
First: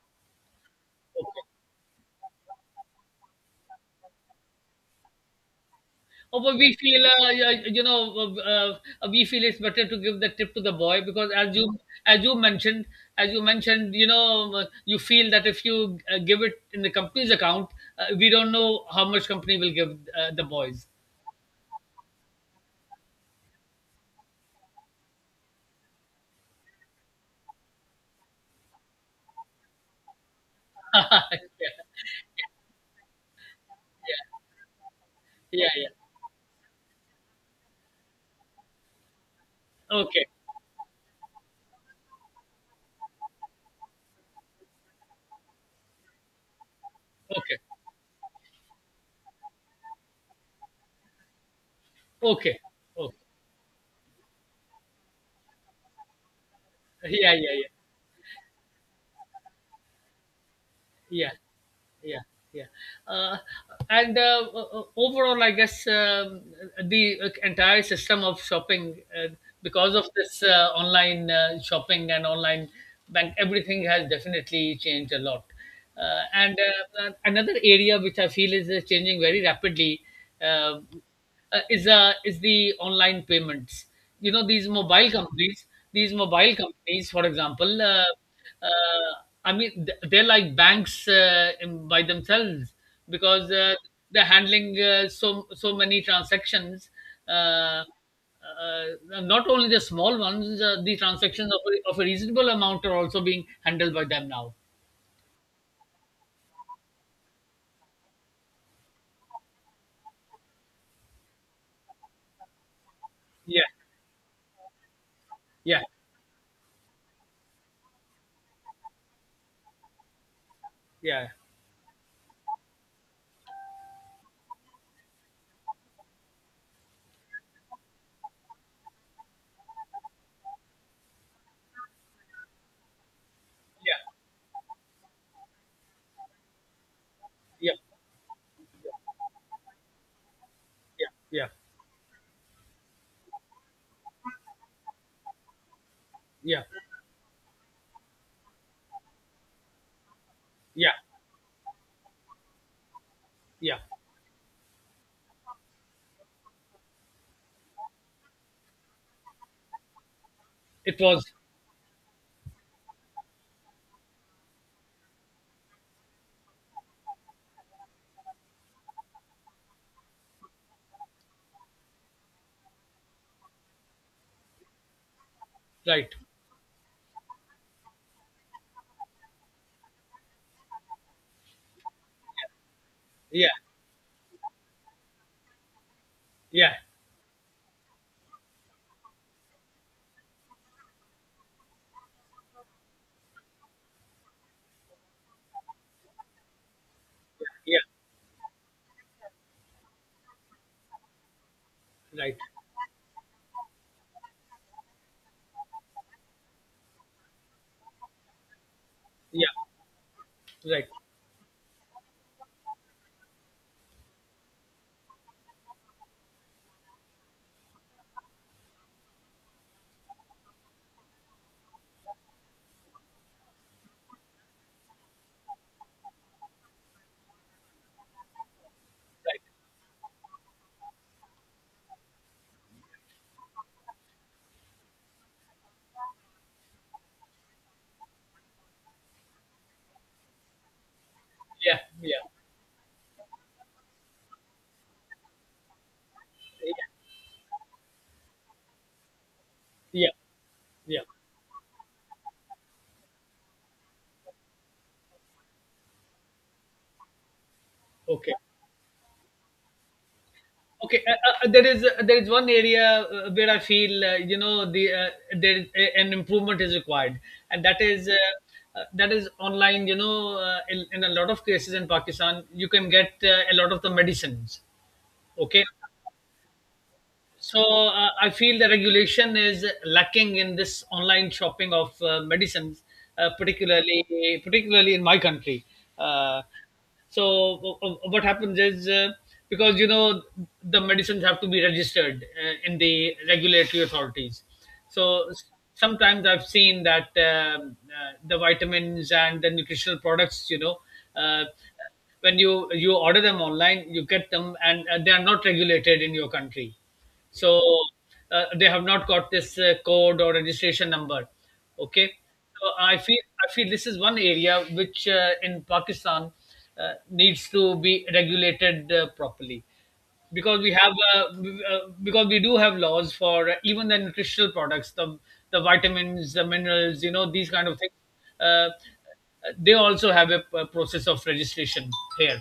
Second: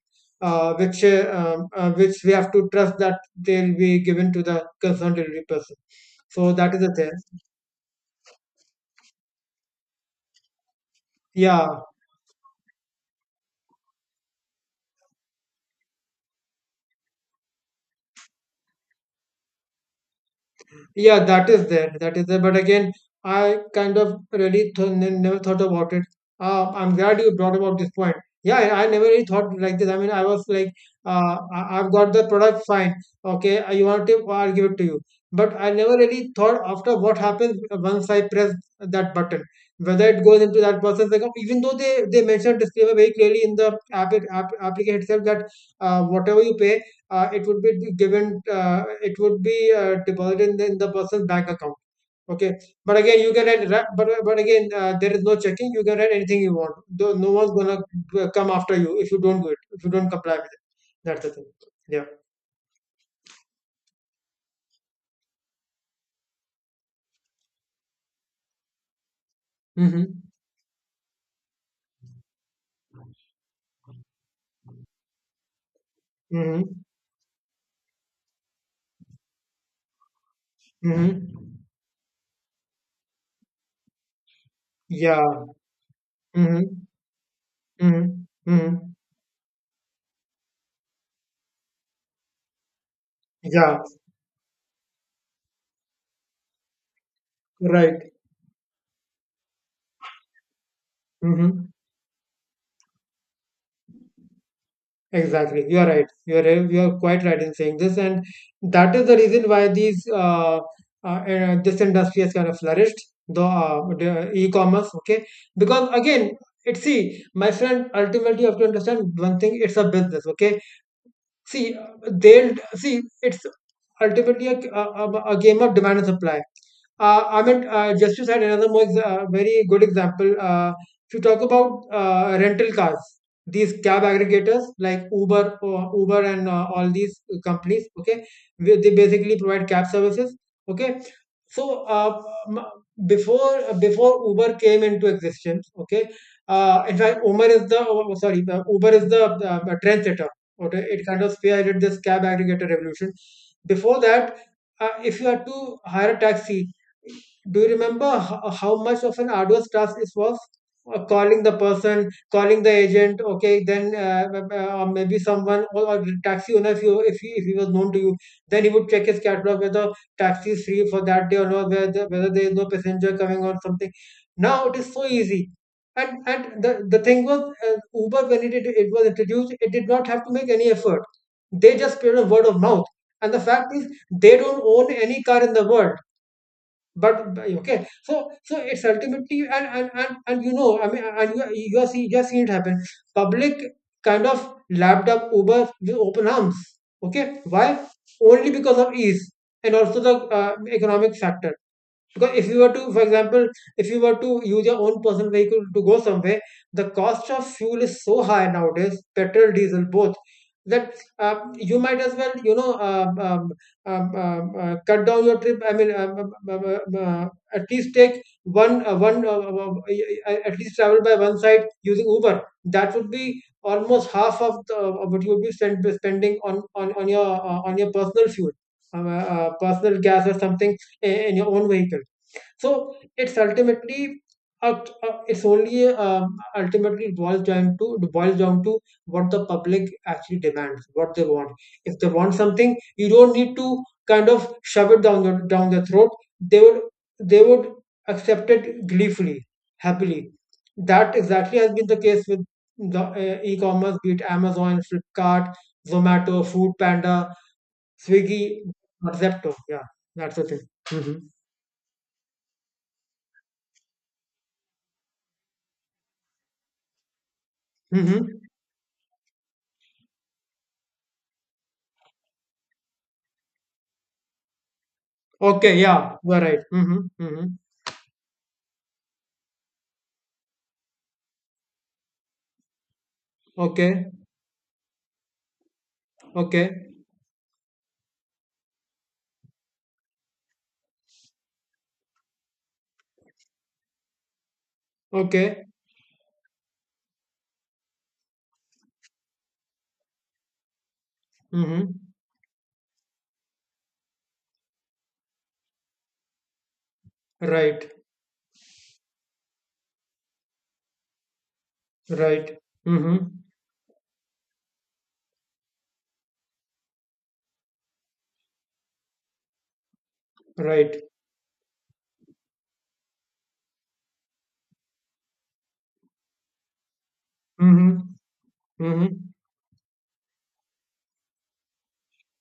Speaker 2: Okay.
Speaker 1: which we have to trust that they'll be given to the concerned delivery person.
Speaker 2: Oh,
Speaker 1: So
Speaker 2: but we
Speaker 1: that is the
Speaker 2: feel,
Speaker 1: thing.
Speaker 2: you know, we feel it's better to give the tip to the boy because,
Speaker 1: Yeah,
Speaker 2: as you mentioned, as you mentioned, you know, you feel that if you give it in the company's account, we don't know how much company will give the boys.
Speaker 1: yeah, that is there. That is there. But again, I kind of never thought about it. I'm glad you brought about this point. Yeah, I never really thought like this. I mean, I was like,
Speaker 2: Yeah,
Speaker 1: I've got the product, fine. Okay, you want it, I'll give it to you. But I
Speaker 2: yeah, yeah.
Speaker 1: never really thought after what happens once I press that button, whether it
Speaker 2: Okay,
Speaker 1: goes into that person's account. Even though they mentioned disclaimer very clearly in the app, app application itself that whatever you pay it
Speaker 2: okay,
Speaker 1: would be given, it would be deposited in the person's bank account. Okay,
Speaker 2: okay,
Speaker 1: but
Speaker 2: okay.
Speaker 1: again you can write, but again, there is no checking. You can write anything you want. Though no
Speaker 2: Yeah, yeah,
Speaker 1: one's
Speaker 2: yeah,
Speaker 1: gonna come after you if you don't do it, if you don't comply with it. That's the
Speaker 2: yeah.
Speaker 1: thing. Yeah.
Speaker 2: Yeah, yeah. uh, and overall I guess, the entire system of shopping, because
Speaker 1: Mm-hmm.
Speaker 2: of this online shopping and online bank, everything has definitely changed a lot, and
Speaker 1: Mm-hmm.
Speaker 2: another area which I feel is changing very rapidly, uh,
Speaker 1: Mm-hmm.
Speaker 2: is the online payments. You know these mobile
Speaker 1: Yeah.
Speaker 2: companies, these mobile
Speaker 1: Mm-hmm.
Speaker 2: companies for example,
Speaker 1: Mm-hmm. Mm-hmm.
Speaker 2: uh, I mean, they're like banks by themselves, because
Speaker 1: Yeah.
Speaker 2: they're handling so so many transactions. Uh,
Speaker 1: Right.
Speaker 2: uh, not only the small ones, the transactions of
Speaker 1: Mm-hmm.
Speaker 2: a reasonable amount are also being handled by them now.
Speaker 1: Exactly, you are right. You are quite right in saying this, and that is the reason why these this industry has kind of flourished,
Speaker 2: Yeah,
Speaker 1: the e-commerce. Okay,
Speaker 2: yeah,
Speaker 1: because again, it see, my friend, ultimately you have to understand one thing: it's a business. Okay,
Speaker 2: yeah,
Speaker 1: see, they'll see. It's ultimately a game of demand and supply. Just to cite another very good example, if you talk about rental cars, these cab
Speaker 2: yeah,
Speaker 1: aggregators like Uber, or Uber, and all these
Speaker 2: yeah,
Speaker 1: companies, okay, where they basically provide cab services, okay.
Speaker 2: yeah,
Speaker 1: So m- before Uber came into existence, okay,
Speaker 2: yeah,
Speaker 1: in fact, Uber is the Uber is the trendsetter. Okay,
Speaker 2: yeah,
Speaker 1: it kind of spearheaded this cab aggregator revolution.
Speaker 2: yeah.
Speaker 1: Before that, if you had to hire a taxi, do you remember how much of an arduous task it was?
Speaker 2: It was
Speaker 1: Calling the person, calling the agent. Okay, then or maybe someone, or the taxi owner, if he was known to you, then he would check his catalog whether taxi is free for that day or not, whether there is no passenger coming or something. Now it is so easy.
Speaker 2: right.
Speaker 1: And the thing was, Uber when it was introduced, it did not have to make any effort. They just spread a word of mouth. And the
Speaker 2: Yeah,
Speaker 1: fact is, they don't own any car in the world.
Speaker 2: yeah,
Speaker 1: Okay, so, so it's ultimately and you know, I mean, you are seeing it happen. Public kind of lapped up Uber with open arms. Okay, why?
Speaker 2: yeah,
Speaker 1: Only because of ease, and also the economic factor.
Speaker 2: right.
Speaker 1: Because if you were to, for example, if you were to use your own personal vehicle to go somewhere, the cost of fuel is so high nowadays,
Speaker 2: Yeah,
Speaker 1: petrol, diesel, both,
Speaker 2: right,
Speaker 1: that you might as well, you know, cut down your trip. I mean, at least take one, at least travel by one side using Uber. That would be almost half of, the, of what you would be spending on your personal fuel,
Speaker 2: right.
Speaker 1: personal gas or something in your own vehicle. So it's ultimately it's only ultimately it boils down to, what the public actually demands, what they want.
Speaker 2: Yeah,
Speaker 1: If they
Speaker 2: yeah,
Speaker 1: want something, you don't need to kind of shove it down your down their throat. They would,
Speaker 2: yeah,
Speaker 1: they would accept it gleefully,
Speaker 2: yeah,
Speaker 1: happily.
Speaker 2: yeah.
Speaker 1: That exactly has been the case with the e-commerce, be it Amazon, Flipkart, Zomato, Food Panda,
Speaker 2: Okay.
Speaker 1: Swiggy, or Zepto. Yeah, that's the thing.
Speaker 2: Okay.
Speaker 1: Hmm.
Speaker 2: There is one area where I feel, there is an improvement is required, and
Speaker 1: Hmm.
Speaker 2: that is online. In a lot of cases in Pakistan you can get a lot of the medicines, okay.
Speaker 1: Okay, yeah, you are right. Mm-hmm, mm-hmm.
Speaker 2: So I feel the regulation is lacking in this online shopping of medicines, uh,
Speaker 1: Okay,
Speaker 2: particularly particularly in my country. Uh,
Speaker 1: okay,
Speaker 2: so what happens is, because you know, the medicines have to be registered in the regulatory authorities. So s-
Speaker 1: okay.
Speaker 2: Sometimes I've seen that the vitamins and the nutritional products, you know, uh,
Speaker 1: Mm-hmm.
Speaker 2: when you order them online, you get them, and they are not regulated in your country, so
Speaker 1: Right,
Speaker 2: they have not got this code or registration number, okay.
Speaker 1: right.
Speaker 2: So I
Speaker 1: Mm-hmm.
Speaker 2: feel, I feel this is one area which, in Pakistan, needs to be regulated properly, because we have,
Speaker 1: Right.
Speaker 2: because we do have laws for, even the nutritional products, the vitamins, the minerals, you know, these kind of things.
Speaker 1: Mm-hmm.
Speaker 2: uh,
Speaker 1: Mm-hmm.
Speaker 2: they also have a process of registration here.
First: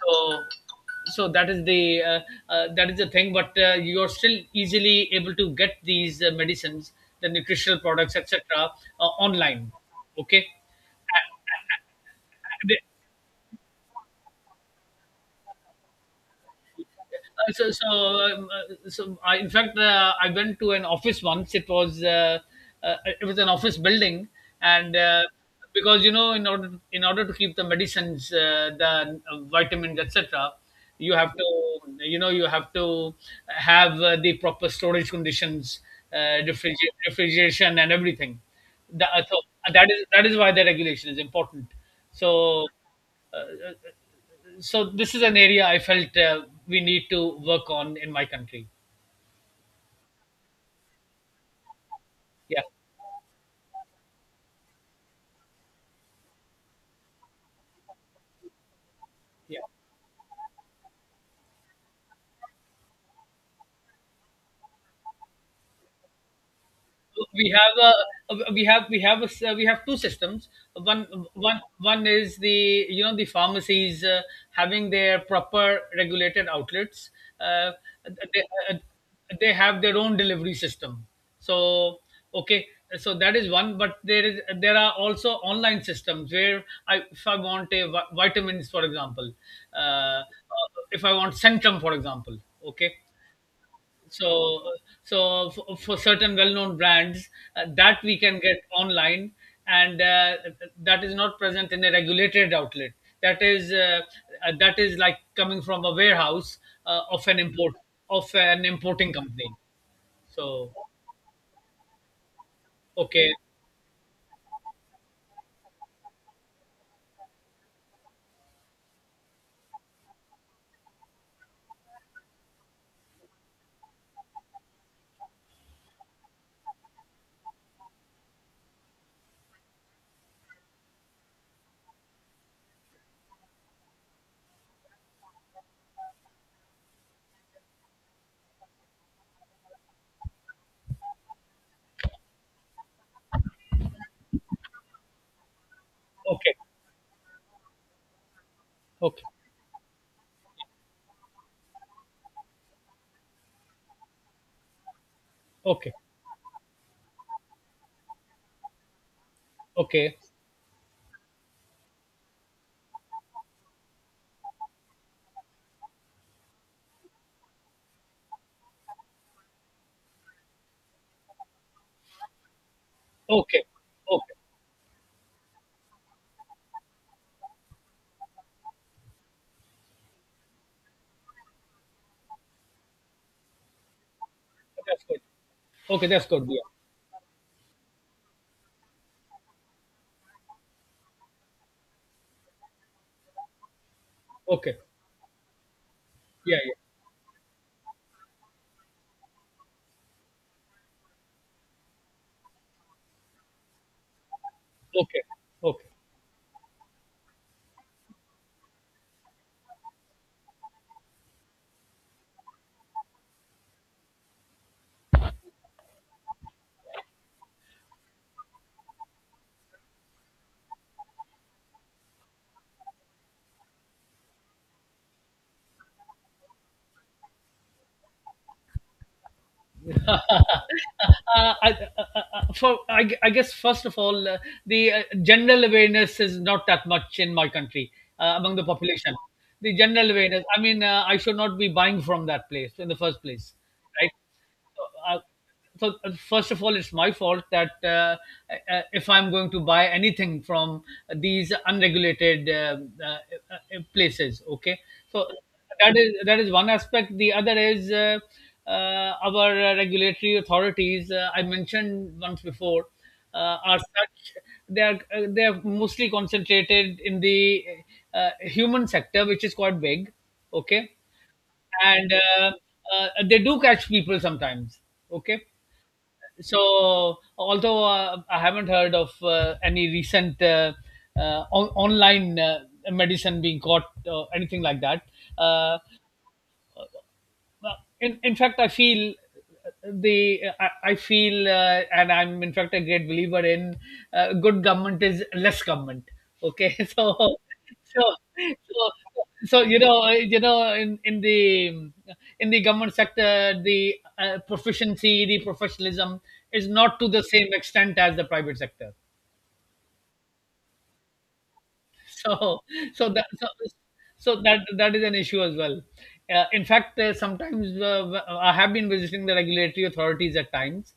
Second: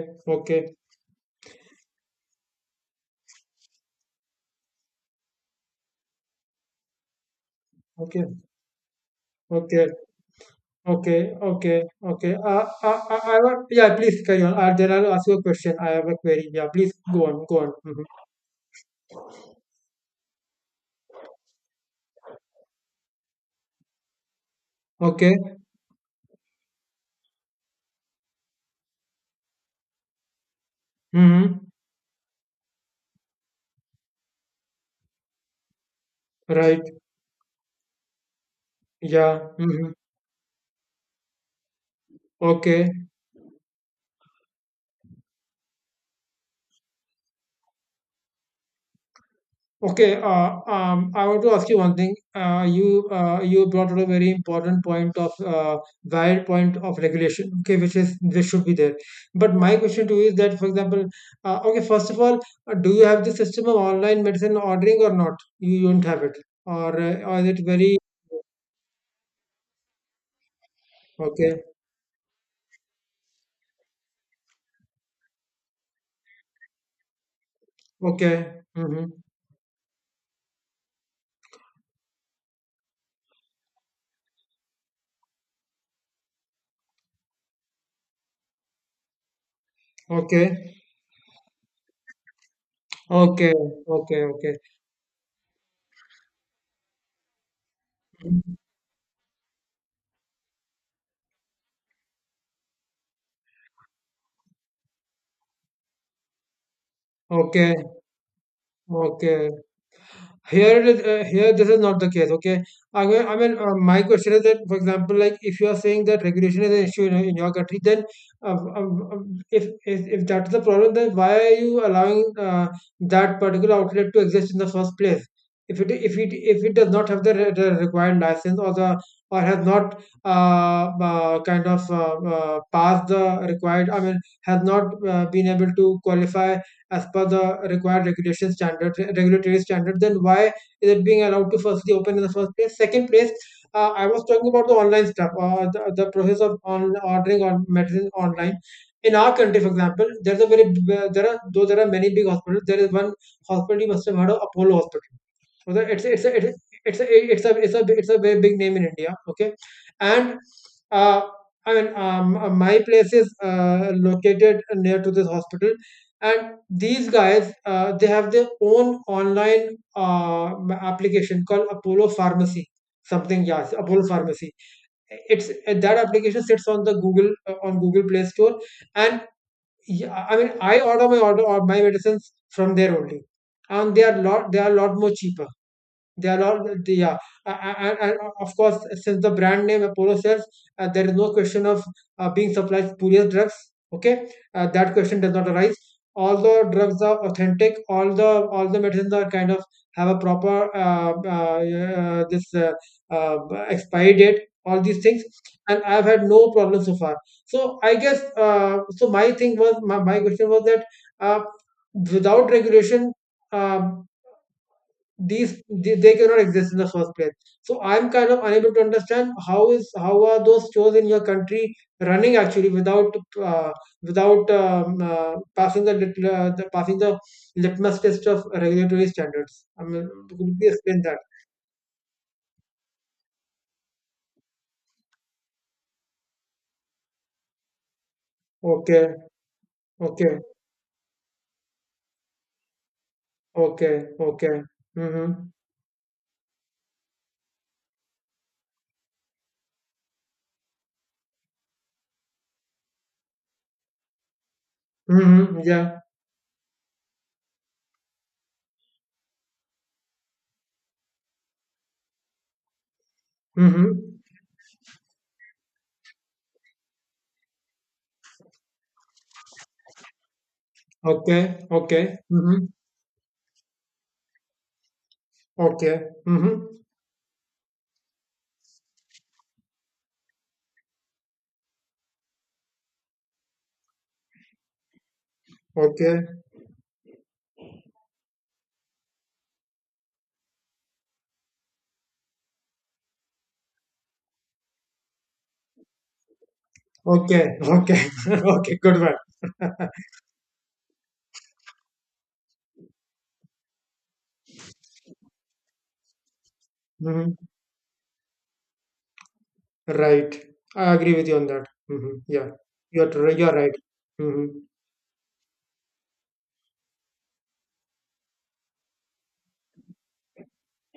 Speaker 2: So
Speaker 1: okay,
Speaker 2: so that is the, that is the thing, but you're still easily able to get these medicines, the nutritional products,
Speaker 1: okay,
Speaker 2: etc., online,
Speaker 1: okay,
Speaker 2: okay.
Speaker 1: okay, okay, okay. I want, yeah, please carry on. Then I'll ask you a question. I have a query. Yeah, please go on,
Speaker 2: Uh,
Speaker 1: go on.
Speaker 2: so so,
Speaker 1: Mm-hmm.
Speaker 2: um, uh, so I, in fact, I went to an office once. It was an office building, and
Speaker 1: Okay.
Speaker 2: because you know, in order to keep the medicines, the vitamins, etc., you have
Speaker 1: Mm-hmm.
Speaker 2: to, you know, you have to have the proper storage conditions,
Speaker 1: Right.
Speaker 2: refrigeration, and everything. The, so
Speaker 1: Yeah.
Speaker 2: That
Speaker 1: Mm-hmm.
Speaker 2: is why the regulation is important. So
Speaker 1: Okay.
Speaker 2: so this is an area I felt we need to work on in my country.
Speaker 1: Okay, I want to ask you one thing.
Speaker 2: Yeah,
Speaker 1: You brought out a very important point of valid point of regulation. Okay, which is this should be there. But
Speaker 2: yeah.
Speaker 1: my question to you is that, for example, okay, first of all, do you have the system of online medicine ordering or not? You don't have it,
Speaker 2: So
Speaker 1: or is
Speaker 2: We
Speaker 1: it
Speaker 2: have
Speaker 1: very
Speaker 2: a we have a we have two systems. One one
Speaker 1: okay?
Speaker 2: one is the, you know, the pharmacies having their proper regulated outlets. Uh, they,
Speaker 1: Okay.
Speaker 2: uh,
Speaker 1: Mm-hmm.
Speaker 2: they have their own delivery system. So okay, so that is one. But there is, there are also online systems where I, if I want a vitamins for example, uh,
Speaker 1: Okay.
Speaker 2: if I want Centrum for example, okay.
Speaker 1: Okay. Okay. Okay.
Speaker 2: So so for certain well-known brands, that we can
Speaker 1: Mhm.
Speaker 2: get online, and that is not present in a regulated outlet, that is uh, that is like coming from a warehouse of an
Speaker 1: Okay.
Speaker 2: import of an importing company,
Speaker 1: Okay.
Speaker 2: so
Speaker 1: Here it is. Here this is not the case. Okay. I mean,
Speaker 2: okay,
Speaker 1: I mean uh, my question is that, for example, like if you are saying that regulation is an issue in your country, then uh, uh, uh, if, if that's the problem, then why are you allowing that particular outlet to exist in the first place? If it does not have the, the required license or the, or has not kind of passed the required, I mean, has not been able to qualify as per the required regulatory standards, then why is it being allowed to firstly open in the first place? Second place, I was talking about the online stuff, or the process
Speaker 2: okay,
Speaker 1: of on ordering on medicine online. In
Speaker 2: okay,
Speaker 1: our country, for example, there's a there are, though there are many big hospitals. There is one hospital you must have heard of, Apollo Hospital. Okay,
Speaker 2: okay,
Speaker 1: it's a, it's a, it's a, it's a, it's a, it's a very big name in India. Okay,
Speaker 2: okay,
Speaker 1: and uh, my place is located near to this hospital, and these guys they have their own online application called Apollo Pharmacy, something.
Speaker 2: okay,
Speaker 1: Yes, Apollo Pharmacy. It's that application sits on the Google on Google Play Store, and yeah, I mean, I order my order or my medicines from there only, and they are
Speaker 2: okay,
Speaker 1: lot
Speaker 2: that's
Speaker 1: more
Speaker 2: good,
Speaker 1: cheaper.
Speaker 2: okay, that's
Speaker 1: They are
Speaker 2: good, yeah,
Speaker 1: all the Yeah, and of course, since the brand name Apollo sells, there is no question of being supplied spurious drugs. Okay,
Speaker 2: okay,
Speaker 1: that question does not arise. All
Speaker 2: yeah,
Speaker 1: the
Speaker 2: yeah,
Speaker 1: drugs are authentic. All the medicines are kind of have a proper this uh, expiry date. All these
Speaker 2: okay,
Speaker 1: things, and
Speaker 2: okay.
Speaker 1: I've had no problem so far. So I guess, My thing was, my question was that uh, without regulation. Um, these, they cannot exist in the first place. So I'm kind of unable to understand how is, how are those shows in your country running actually without uh, without passing the, passing the litmus test of regulatory standards. I mean, could you explain
Speaker 2: uh,
Speaker 1: that?
Speaker 2: I, uh, I guess first of all, the general awareness is not that much in my country, among the
Speaker 1: Okay.
Speaker 2: population. The general
Speaker 1: Okay.
Speaker 2: awareness. I mean, I should not be buying from that place in the first place,
Speaker 1: Okay.
Speaker 2: right?
Speaker 1: Okay.
Speaker 2: uh,
Speaker 1: Mm-hmm.
Speaker 2: so first of all, it's my fault that, if I'm going to buy anything from these unregulated places, okay. So
Speaker 1: Mm-hmm.
Speaker 2: that
Speaker 1: Yeah.
Speaker 2: is, one aspect. The other is, our regulatory authorities, I mentioned once before, are
Speaker 1: Mm-hmm.
Speaker 2: such, they are, they are mostly concentrated in the human sector, which is quite big, okay.
Speaker 1: Okay, okay.
Speaker 2: And
Speaker 1: Mm-hmm.
Speaker 2: they do catch people sometimes. Okay,
Speaker 1: Okay. Mm-hmm.
Speaker 2: so although I haven't heard of any recent online medicine being caught or anything like that, uh,
Speaker 1: Okay,
Speaker 2: well, in fact I feel, the I feel, and I'm in fact a great believer in good government is less government, okay. So
Speaker 1: okay. Okay,
Speaker 2: so
Speaker 1: okay,
Speaker 2: so
Speaker 1: good one.
Speaker 2: so, you know, you know, in the government sector, the proficiency, the professionalism is not to the
Speaker 1: Hmm.
Speaker 2: same extent as the private sector.
Speaker 1: Right. I agree with you on that. Hmm. Yeah.
Speaker 2: So, so that so,
Speaker 1: You're right.
Speaker 2: so
Speaker 1: Hmm.
Speaker 2: that that is an issue as well. In fact, sometimes I have been visiting the regulatory authorities at times,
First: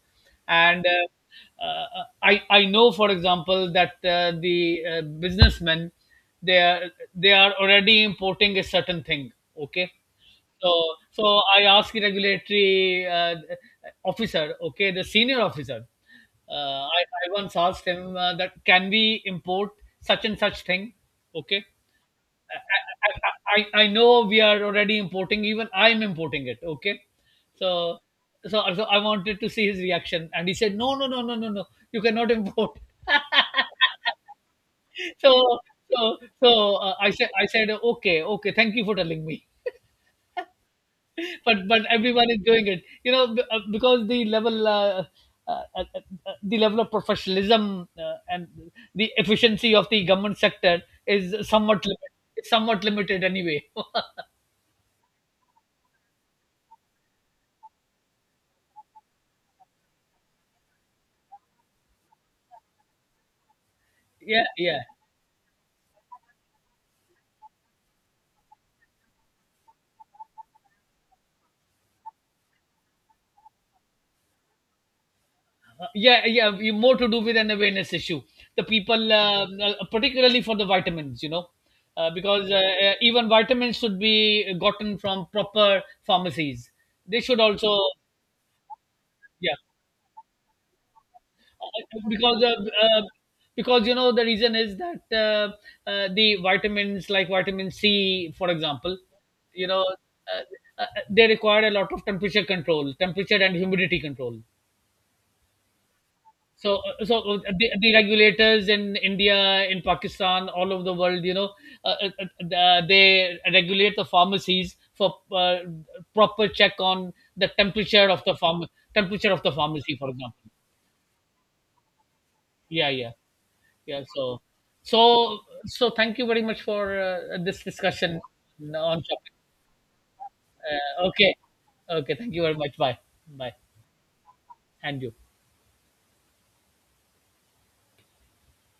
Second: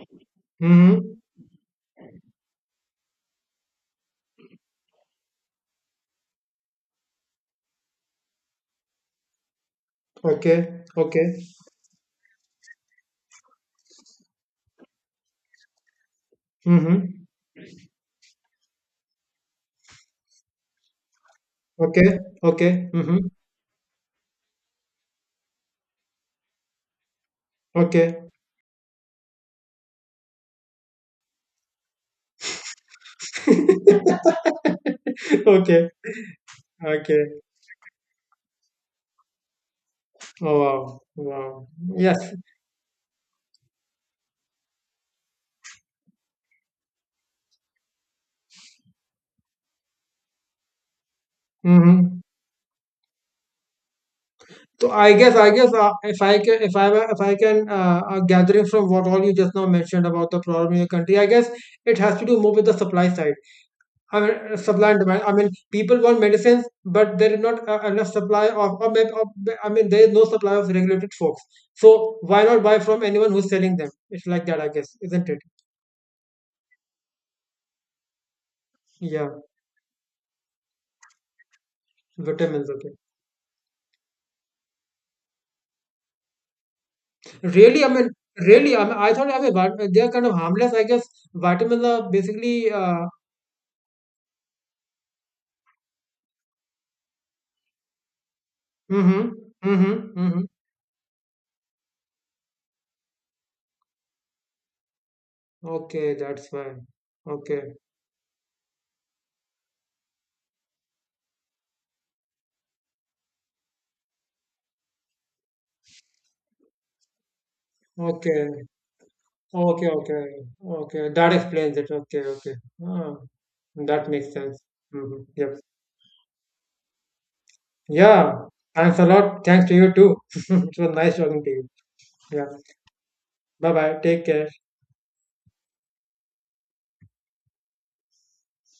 Speaker 2: and
Speaker 1: Hmm.
Speaker 2: I know, for example, that the businessmen, they are already importing a certain thing. Okay, so,
Speaker 1: Okay. Okay.
Speaker 2: so I asked the regulatory officer, okay, the senior officer. Uh,
Speaker 1: Hmm.
Speaker 2: I once asked him, that can we import such and such thing? Okay,
Speaker 1: Okay. Okay.
Speaker 2: I, I,
Speaker 1: Hmm.
Speaker 2: I, I I know we are already importing. Even I'm importing it. Okay, so
Speaker 1: Okay.
Speaker 2: so so I wanted to see his reaction, and he said, no, no, no, no, no, no, you cannot import. So
Speaker 1: Okay.
Speaker 2: so so I
Speaker 1: Okay.
Speaker 2: said, okay, okay, thank you for telling me.
Speaker 1: Oh, wow. Wow.
Speaker 2: But everyone
Speaker 1: Yes.
Speaker 2: is doing it, you know, because the level, uh, uh, uh, the level of professionalism and the efficiency of the government sector is somewhat
Speaker 1: Hmm.
Speaker 2: limited. It's somewhat limited anyway.
Speaker 1: So I guess, I guess, if I can, if I can, gathering from what all you just now mentioned about the problem in your country, I guess it has to do more with the supply side. I
Speaker 2: Yeah,
Speaker 1: mean,
Speaker 2: yeah.
Speaker 1: supply and demand. I mean, people want medicines, but there is not enough supply of, or I mean, there is no supply of regulated folks. So why not buy from anyone who's selling them? It's like that, I guess, isn't it?
Speaker 2: Yeah, yeah, more to do with an awareness issue. The people,
Speaker 1: Yeah,
Speaker 2: particularly for the vitamins, you know, because
Speaker 1: vitamins. Okay.
Speaker 2: even vitamins should be gotten from proper pharmacies, they should also,
Speaker 1: Really, I mean, really, I mean, I thought, I mean,
Speaker 2: yeah,
Speaker 1: they are kind of harmless, I guess. Vitamins are
Speaker 2: because of,
Speaker 1: basically.
Speaker 2: because you know, the reason is that, the vitamins like vitamin C, for example,
Speaker 1: Mm-hmm,
Speaker 2: you know,
Speaker 1: mm-hmm, mm-hmm.
Speaker 2: they require a lot of temperature control, temperature and humidity control.
Speaker 1: Okay, that's
Speaker 2: So,
Speaker 1: fine. Okay,
Speaker 2: the regulators in India, in Pakistan, all over the world, you know, they regulate the pharmacies for proper check on the temperature of the
Speaker 1: okay.
Speaker 2: pharma, temperature of the
Speaker 1: Okay,
Speaker 2: pharmacy, for
Speaker 1: okay,
Speaker 2: example.
Speaker 1: okay. That explains it. Okay, okay.
Speaker 2: Yeah, yeah.
Speaker 1: Ah,
Speaker 2: Yeah,
Speaker 1: that makes
Speaker 2: so
Speaker 1: sense. Mm-hmm.
Speaker 2: so
Speaker 1: Yep.
Speaker 2: so thank you very much for this discussion
Speaker 1: Yeah. Thanks
Speaker 2: on
Speaker 1: a
Speaker 2: shopping.
Speaker 1: lot. Thanks to you too. It was nice
Speaker 2: Okay,
Speaker 1: talking to you.
Speaker 2: okay, thank you
Speaker 1: Yeah.
Speaker 2: very much. Bye, bye,
Speaker 1: Bye bye. Take care.
Speaker 2: and you.